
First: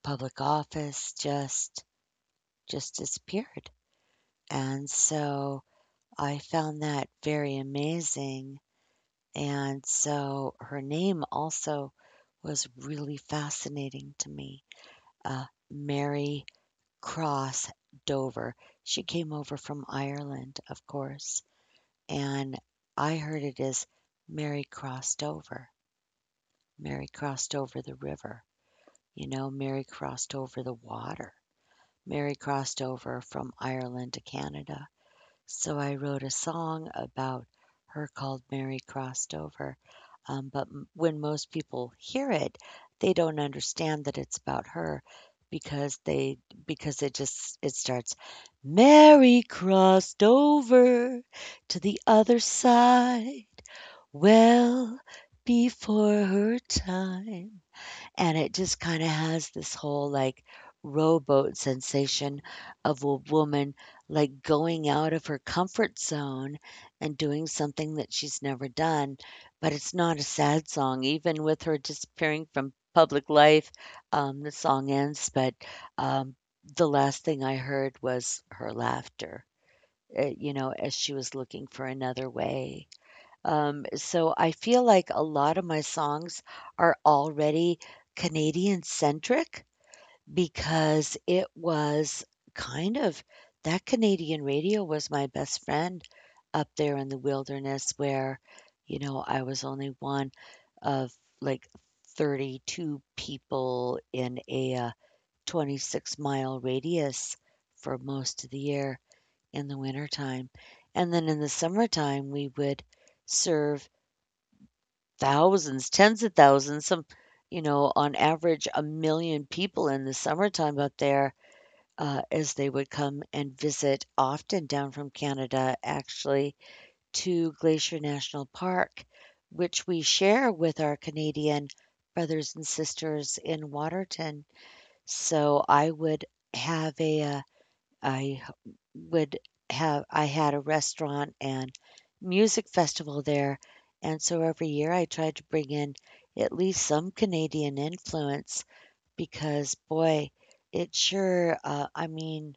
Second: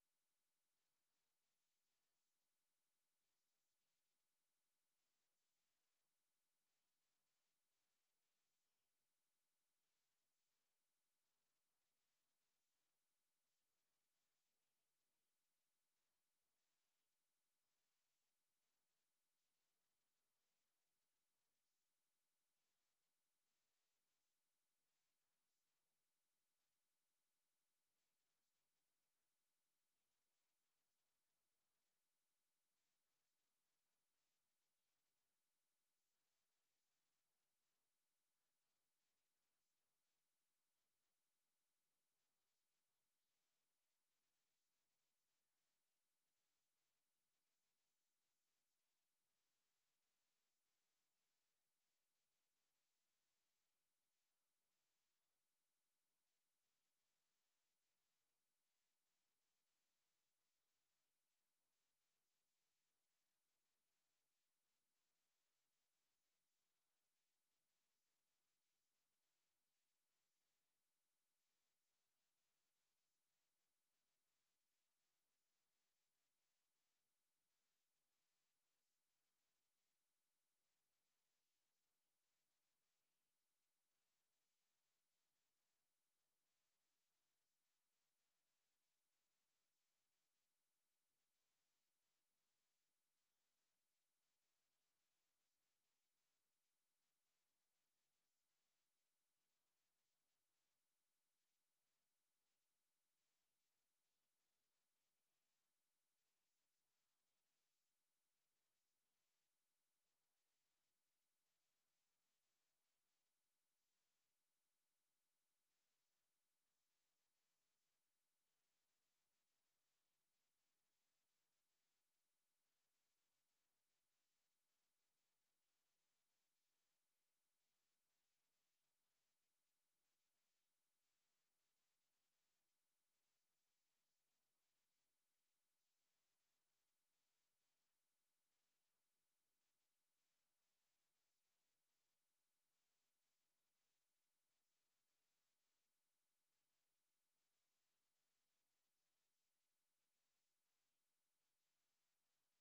S1: public office, just just disappeared. And so I found that very amazing. And so her name also was really fascinating to me. Uh, Mary Cross Dover. She came over from Ireland, of course, and I heard it as Mary crossed over. Mary crossed over the river. You know, Mary crossed over the water. Mary crossed over from Ireland to Canada. So I wrote a song about her called Mary Crossed Over. Um, but m- when most people hear it, they don't understand that it's about her, because they because it just it starts, Mary crossed over to the other side well before her time. And it just kinda has this whole, like, rowboat sensation of a woman, like, going out of her comfort zone and doing something that she's never done, but it's not a sad song. Even with her disappearing from public life, um, the song ends, but, um, the last thing I heard was her laughter, eh, you know, as she was looking for another way. Um, so I feel like a lot of my songs are already Canadian centric because it was kind of that Canadian radio was my best friend up there in the wilderness, where, you know, I was only one of like thirty-two people in a uh, twenty-six mile radius for most of the year in the wintertime. And then in the summertime, we would serve thousands, tens of thousands, some you know, on average, a million people in the summertime up there, uh, as they would come and visit often down from Canada, actually, to Glacier National Park, which we share with our Canadian brothers and sisters in Waterton. So I would have a, uh I h would have I had a restaurant and music festival there, and so every year I tried to bring in at least some Canadian influence because, boy, it sure, uh, I mean,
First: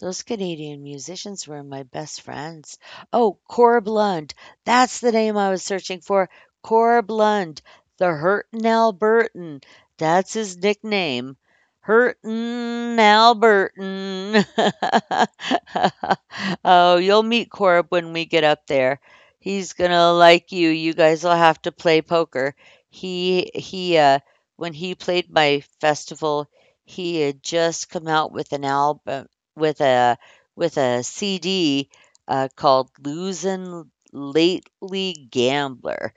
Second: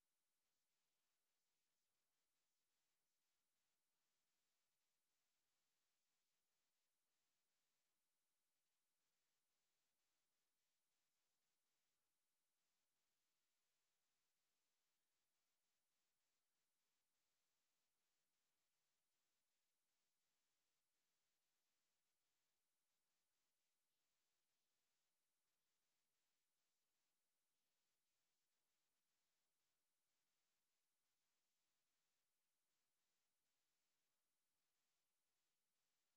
S1: those Canadian musicians were my best friends. Oh, Cora Blund. That's the name I was searching for. Cora Blund, the Hurtin' Albertan. That's his nickname. Hurtin' Albertan. (laughs) Oh, you'll meet Corb when we get up there. He's gonna like you. You guys will have to play poker. He he uh When he played my festival, he had just come out with an album with a with a C D, uh, called "Losing Lately Gambler,"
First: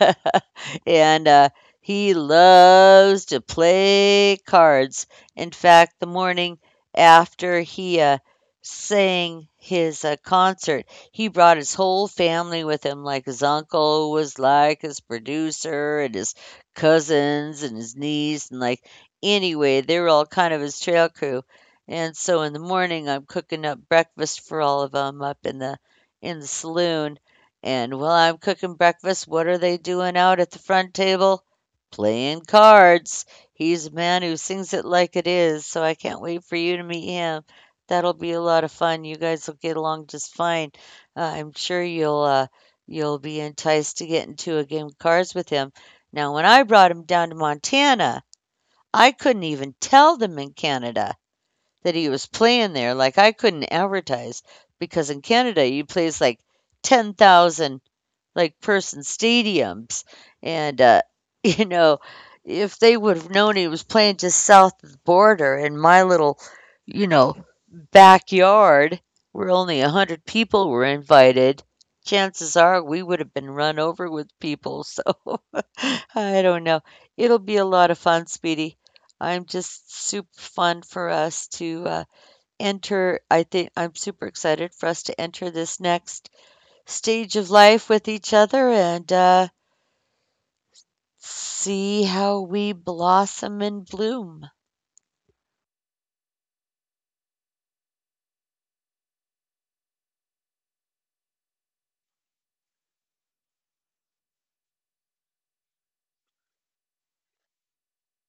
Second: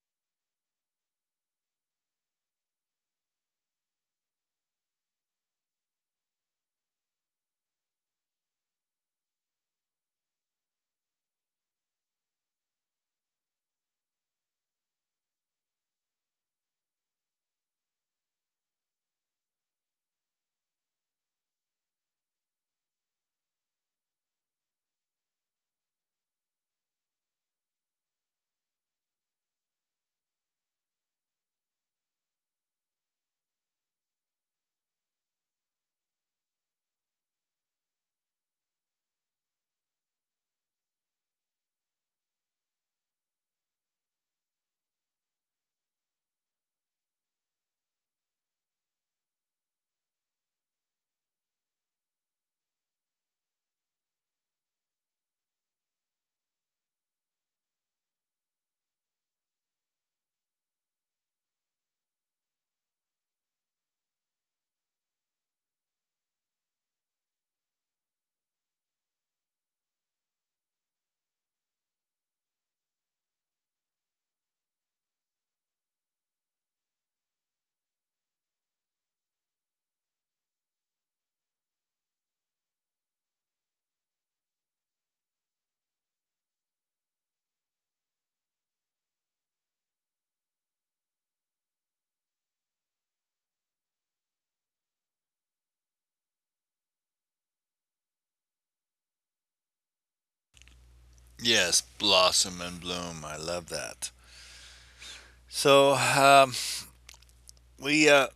S1: (laughs) and, uh, he loves to play cards. In fact, the morning after he, uh, sang his, uh, concert, he brought his whole family with him, like his uncle was like his producer and his cousins and his niece, and, like, anyway, they were all kind of his trail crew, and so in the morning, I'm cooking up breakfast for all of 'em up in the in the saloon. And while I'm cooking breakfast, what are they doing out at the front table? Playing cards. He's a man who sings it like it is, so I can't wait for you to meet him. That'll be a lot of fun. You guys will get along just fine. Uh, I'm sure you'll uh, you'll be enticed to get into a game of cards with him. Now, when I brought him down to Montana, I couldn't even tell them in Canada that he was playing there, like I couldn't advertise, because in Canada you plays like ten thousand like person stadiums. And, uh, (laughs) you know, if they would have known he was playing just south of the border in my little, you know, backyard where only one hundred people were invited, chances are we would have been run over with people. So (laughs) I don't know. It'll be a lot of fun, Speedy. I'm just super fun for us to uh, enter. I think I'm super excited for us to enter this next stage of life with each other and uh, see how we blossom and bloom.
S2: Yes, blossom and bloom. I love that. So um, we uh,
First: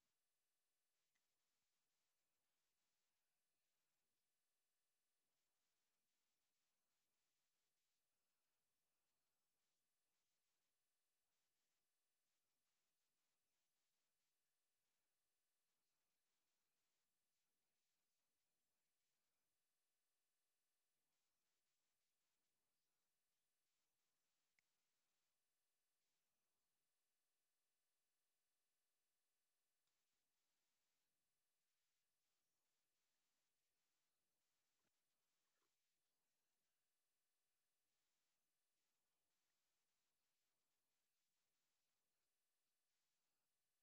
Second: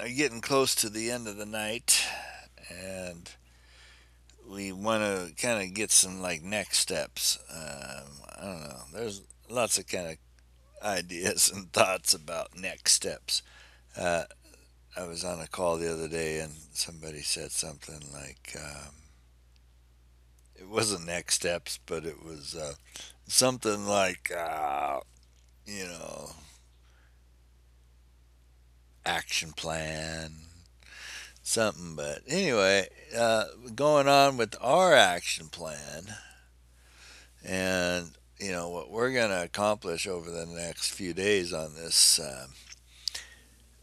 S2: are getting close to the end of the night, and we want to kind of get some like next steps. Um, I don't know. There's lots of kind of ideas (laughs) and thoughts about next steps. Uh, I was on a call the other day, and somebody said something like. Um, it wasn't next steps, but it was uh, something like uh, you know action plan, something. But anyway, uh, going on with our action plan and. You know what we're going to accomplish over the next few days on this. Uh,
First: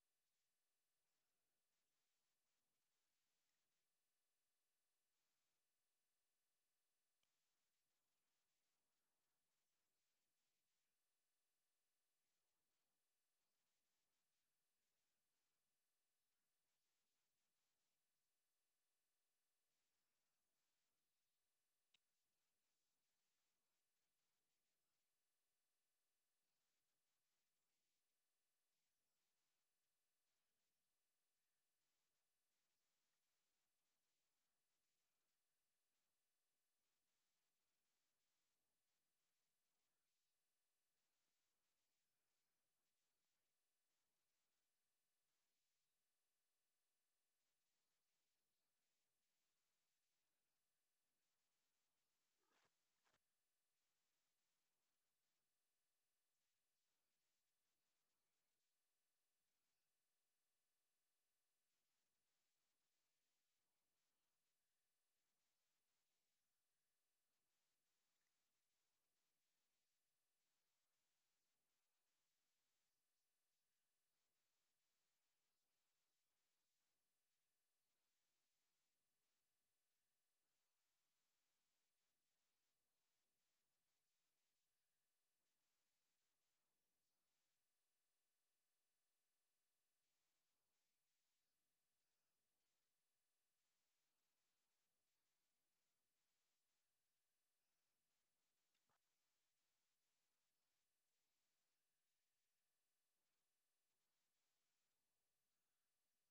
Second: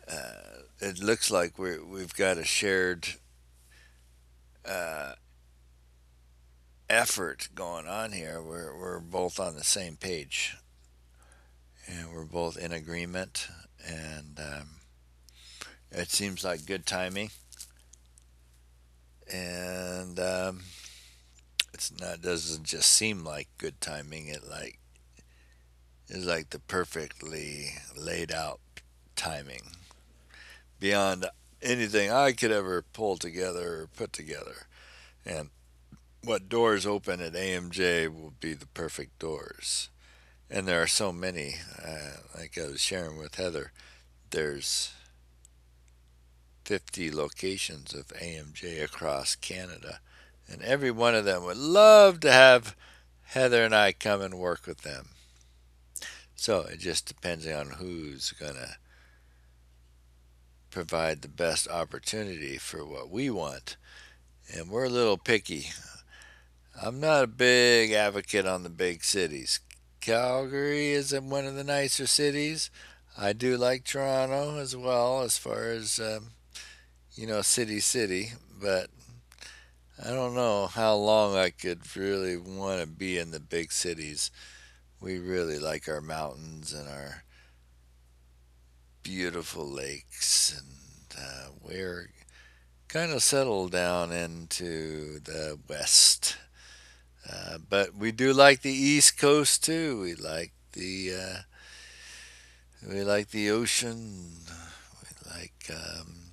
S2: uh, it looks like we we've got a shared uh, effort going on here. We're we're both on the same page, and we're both in agreement. And um, it seems like good timing, and um, it's not doesn't just seem like good timing. It like is like the perfectly laid out timing beyond anything I could ever pull together or put together. And what doors open at A M J will be the perfect doors. And there are so many. Uh, like I was sharing with Heather, there's fifty locations of A M J across Canada, and every one of them would love to have Heather and I come and work with them. So it just depends on who's going to provide the best opportunity for what we want. And we're a little picky. I'm not a big advocate on the big cities. Calgary is one of the nicer cities. I do like Toronto as well, as far as, um, you know, city, city. But I don't know how long I could really want to be in the big cities. We really like our mountains and our beautiful lakes, and uh, we're kind of settled down into the west. Uh, but we do like the East Coast too. We like the uh, we like the ocean. We like um,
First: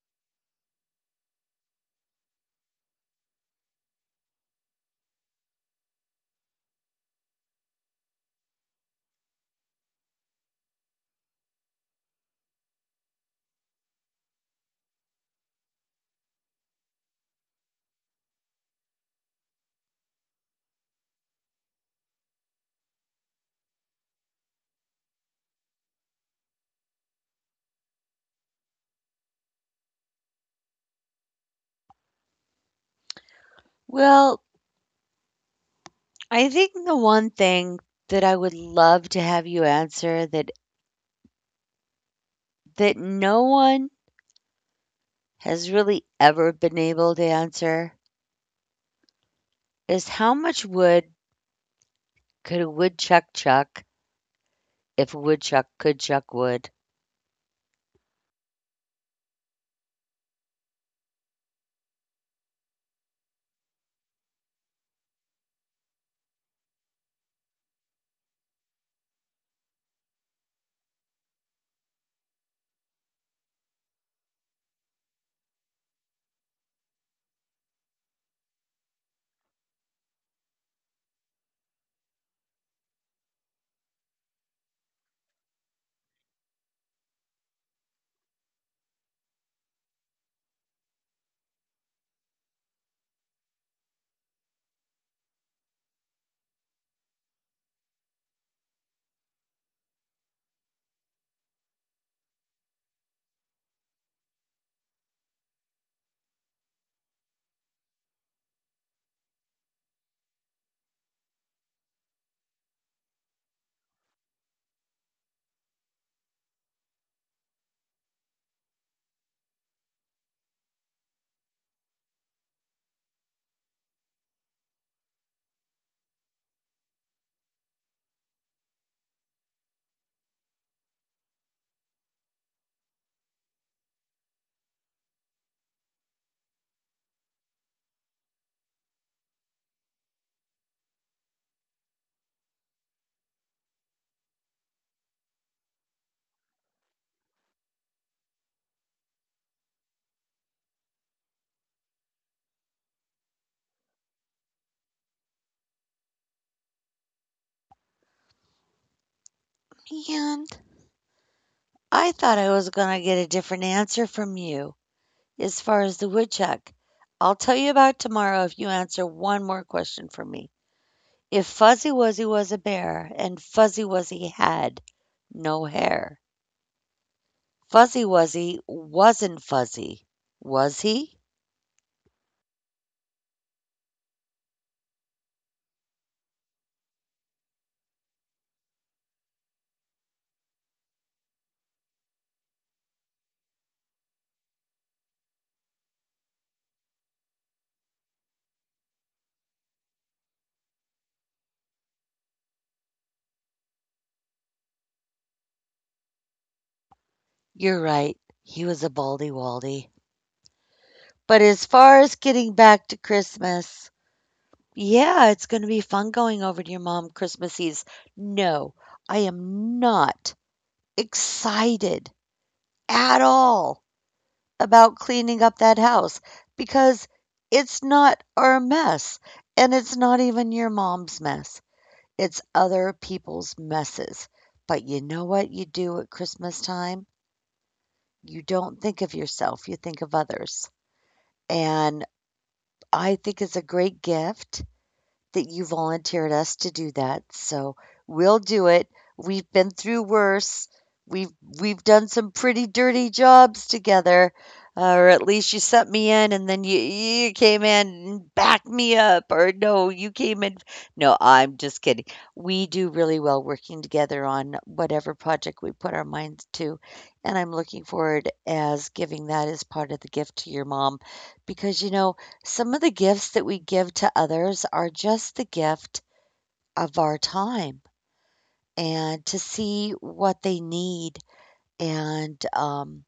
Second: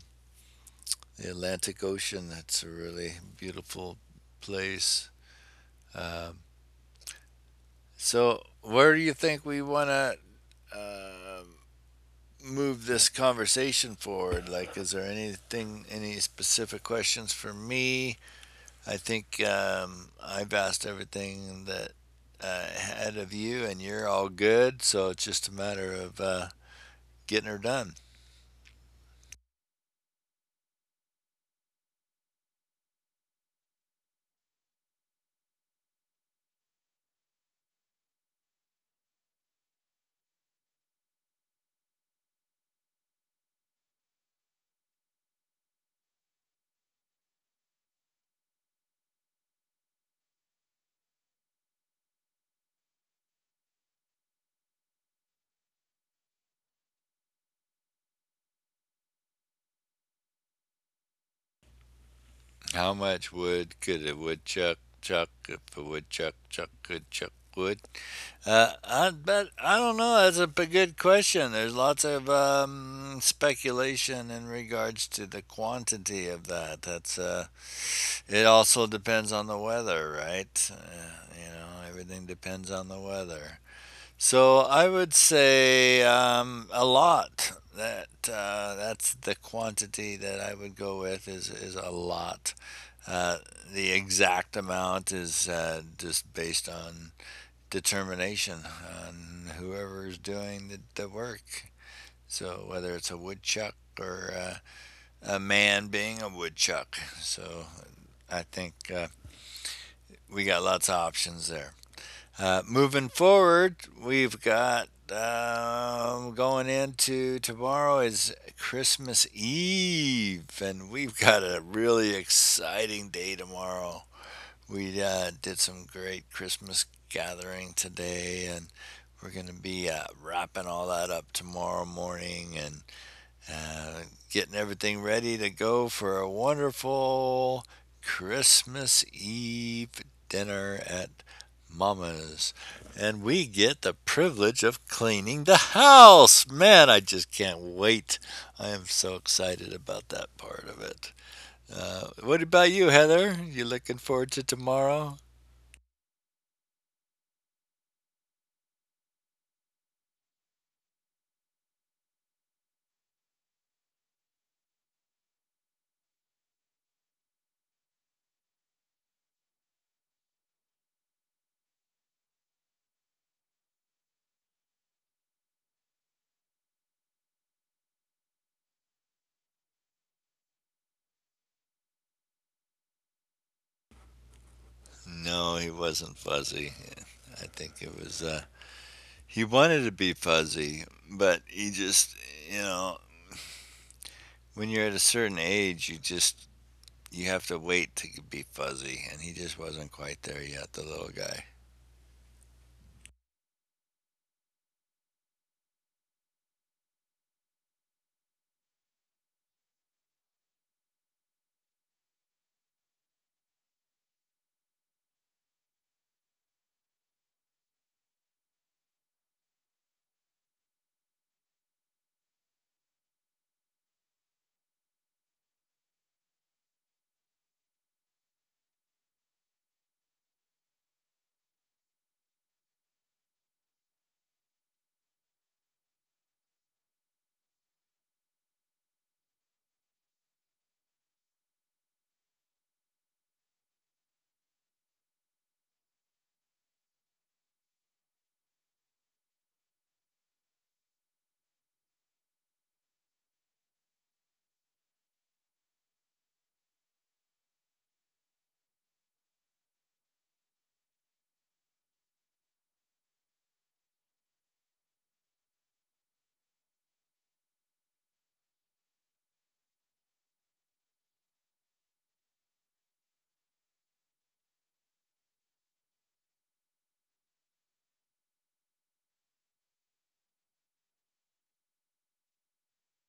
S2: the Atlantic Ocean. That's a really beautiful place. Um, so, where do you think we want to uh, move this conversation forward? Like, is there anything, any specific questions for me? I think um, I've asked everything that I had of you, and you're all good. So it's just a matter of uh, getting her done.
S1: Well, I think the one thing that I would love to have you answer, that that no one has really ever been able to answer, is how much wood could a woodchuck chuck if a woodchuck could chuck wood?
S2: How much wood could a woodchuck chuck if a woodchuck chuck could chuck wood? Uh, I bet I don't know. That's a good question. There's lots of um, speculation in regards to the quantity of that. That's uh, it. Also depends on the weather, right? Uh, you know, everything depends on the weather. So I would say um, a lot. That uh, that's the quantity that I would go with is is a lot. Uh, the exact amount is uh, just based on determination on whoever's doing the, the work. So whether it's a woodchuck or uh, a man being a woodchuck. So I think uh, we got lots of options there. Uh, moving forward, we've got um, going into tomorrow is Christmas Eve, and we've got a really exciting day tomorrow. We uh, did some great Christmas gathering today, and we're going to be uh, wrapping all that up tomorrow morning and uh, getting everything ready to go for a wonderful Christmas Eve dinner at Mama's. And we get the privilege of cleaning the house. Man, I just can't wait. I am so excited about that part of it. Uh, what about you, Heather? You looking forward to tomorrow?
S1: And I thought I was going to get a different answer from you, as far as the woodchuck. I'll tell you about tomorrow if you answer one more question for me. If Fuzzy Wuzzy was a bear and Fuzzy Wuzzy had no hair, Fuzzy Wuzzy wasn't fuzzy, was he?
S2: No, he wasn't fuzzy. I think it was. Uh, he wanted to be fuzzy, but he just, you know, when you're at a certain age, you just you have to wait to be fuzzy, and he just wasn't quite there yet, the little guy.
S1: You're right, he was a baldy waldy. But as far as getting back to Christmas, yeah, it's going to be fun going over to your mom Christmas Eve. No, I am not excited at all about cleaning up that house, because it's not our mess and it's not even your mom's mess. It's other people's messes. But you know what you do at Christmas time? You don't think of yourself, you think of others. And I think it's a great gift that you volunteered us to do that. So we'll do it. We've been through worse. We've we've done some pretty dirty jobs together, uh, or at least you sent me in, and then you you came in and backed me up, or no, you came in. No, I'm just kidding. We do really well working together on whatever project we put our minds to, and I'm looking forward as giving that as part of the gift to your mom, because you know, some of the gifts that we give to others are just the gift of our time and to see what they need and um,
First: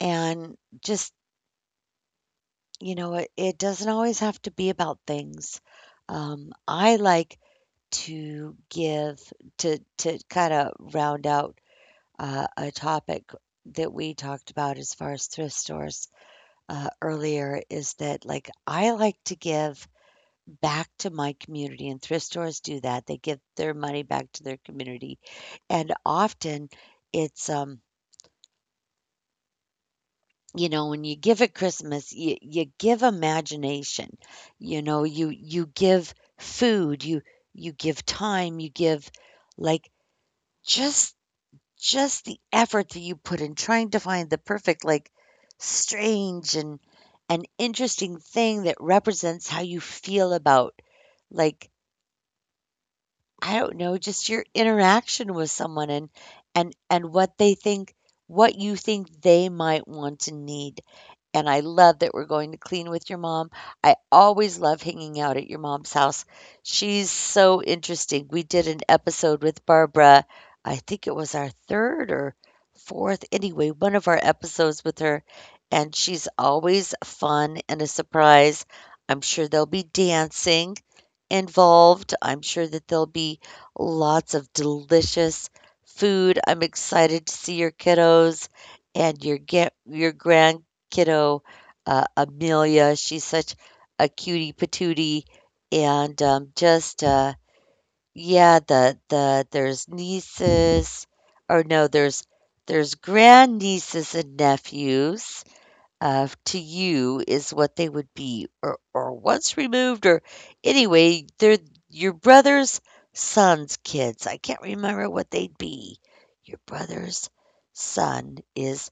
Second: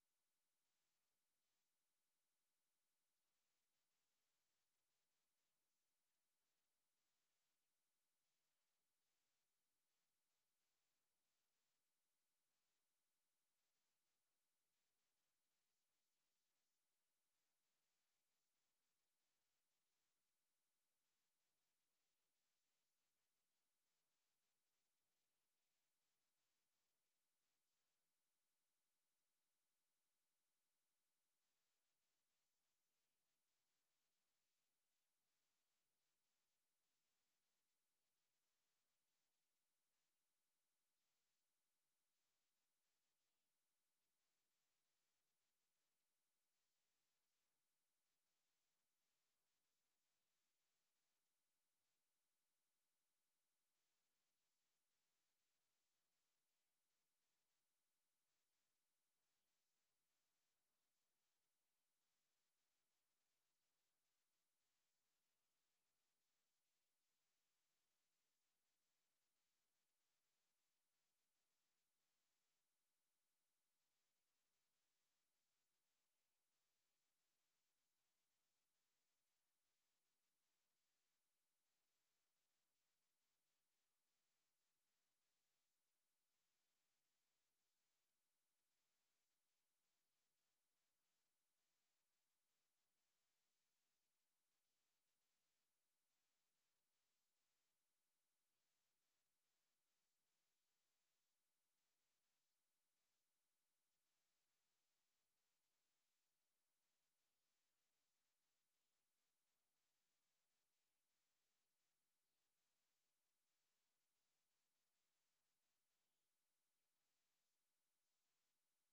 S1: and just you know it, it doesn't always have to be about things. Um, I like to give to to kind of round out uh, a topic that we talked about as far as thrift stores uh, earlier. Is that, like, I like to give back to my community, and thrift stores do that. They give their money back to their community, and often it's um you know, when you give at Christmas, you you give imagination. You know, you you give food, you you give time, you give, like just just the effort that you put in trying to find the perfect, like, strange and an interesting thing that represents how you feel about, like, I don't know, just your interaction with someone, and and and what they think, what you think they might want to need. And I love that we're going to clean with your mom. I always love hanging out at your mom's house. She's so interesting. We did an episode with Barbara. I think it was our third or fourth, anyway, one of our episodes with her. And she's always fun and a surprise. I'm sure they'll be dancing involved. I'm sure that there'll be lots of delicious food. I'm excited to see your kiddos and your get your grand kiddo, uh, Amelia. She's such a cutie patootie, and um, just uh, yeah, the the there's nieces, or no, there's there's grand nieces and nephews uh, to you is what they would be, or, or once removed, or anyway, they're your brother's son's kids. I can't remember what they'd be. Your brother's son is,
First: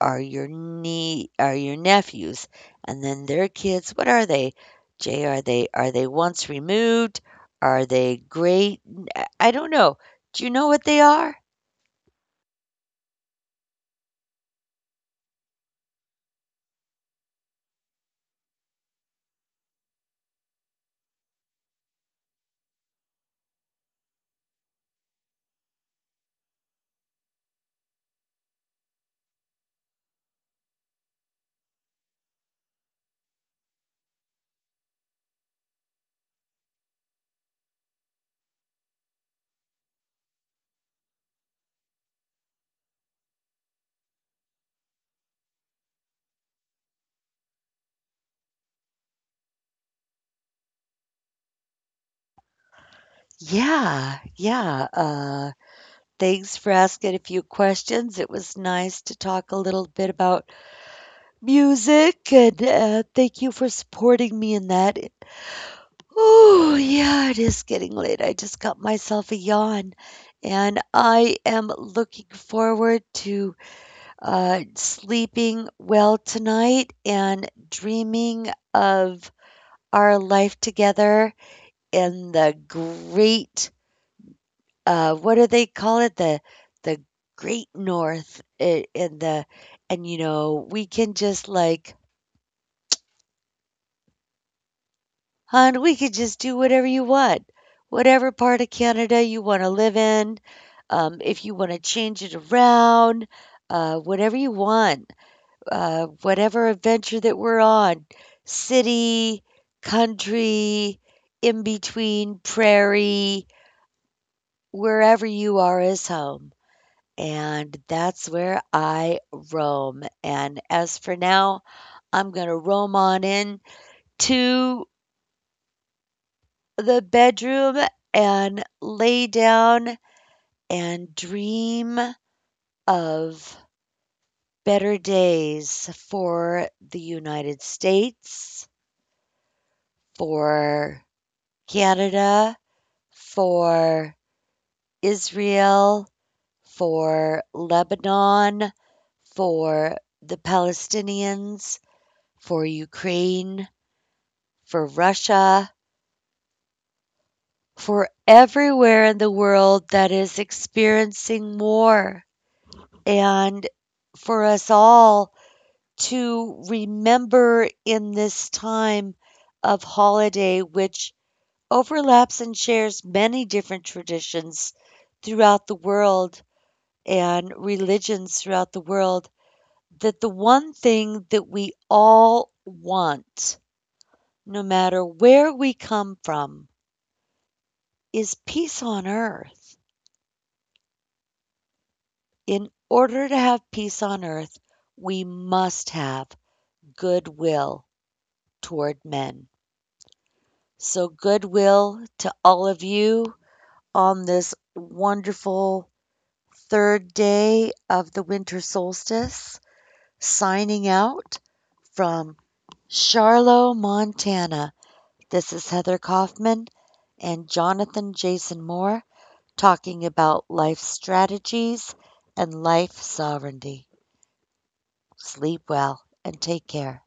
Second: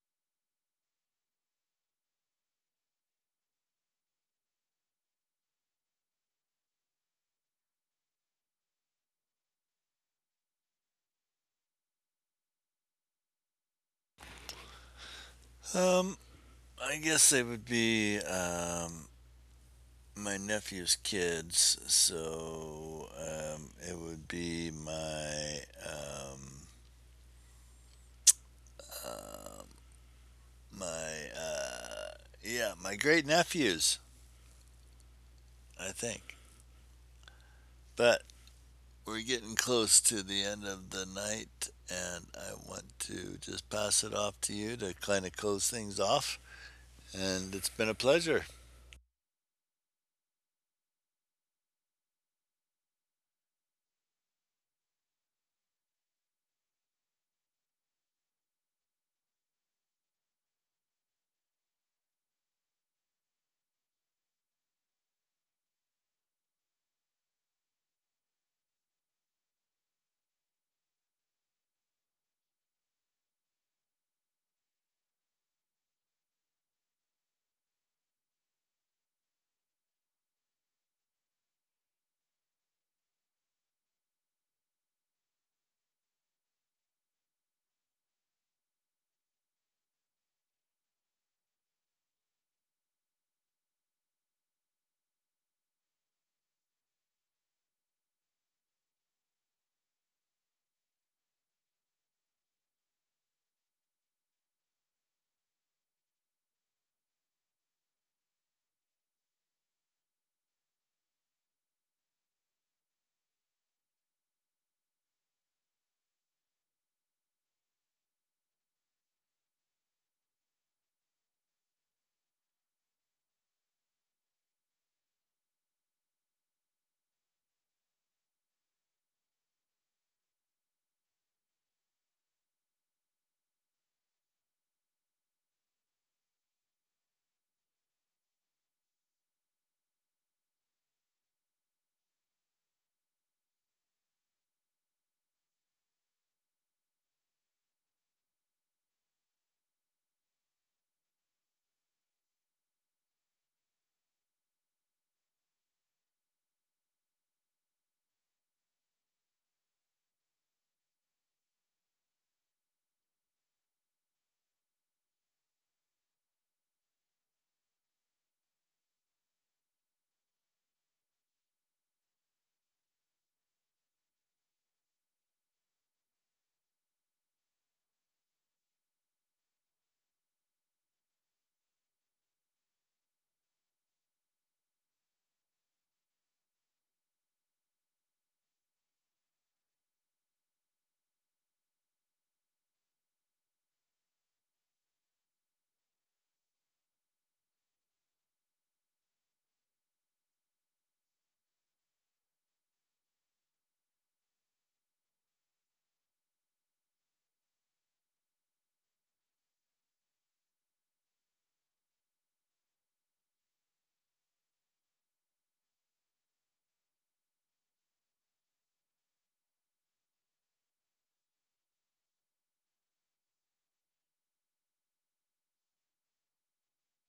S1: are your nie are your nephews, and then their kids, what are they? Jay, are they, are they once removed? Are they great? I I I don't know. Do you know what they are?
S2: Um, I guess they would be um, my nephew's kids, so um, it would be my um, my uh, yeah, my great nephews, I think. But we're getting close to the end of the night, and I want to just pass it off to you to kind of close things off. And it's been a pleasure.
S1: Yeah, yeah. Uh, Thanks for asking a few questions. It was nice to talk a little bit about music, and uh, thank you for supporting me in that. Oh, yeah, it is getting late. I just got myself a yawn, and I am looking forward to uh, sleeping well tonight and dreaming of our life together and the great, uh, what do they call it? The the Great North i- in the, and you know, we can just, like, hon, we could just do whatever you want. Whatever part of Canada you want to live in, um, if you want to change it around, uh, whatever you want, uh, whatever adventure that we're on, city, country, in between, prairie, wherever you are is home, and that's where I roam. And as for now, I'm going to roam on in to the bedroom and lay down and dream of better days for the United States, for Canada, for Israel, for Lebanon, for the Palestinians, for Ukraine, for Russia, for everywhere in the world that is experiencing war, and for us all to remember, in this time of holiday, which overlaps and shares many different traditions throughout the world and religions throughout the world, that the one thing that we all want, no matter where we come from, is peace on earth. In order to have peace on earth, we must have goodwill toward men. So, goodwill to all of you on this wonderful third day of the winter solstice. Signing out from Charlotte, Montana. This is Heather Kaufman and Jonathan Jason Moore, talking about life strategies and life sovereignty. Sleep well and take care.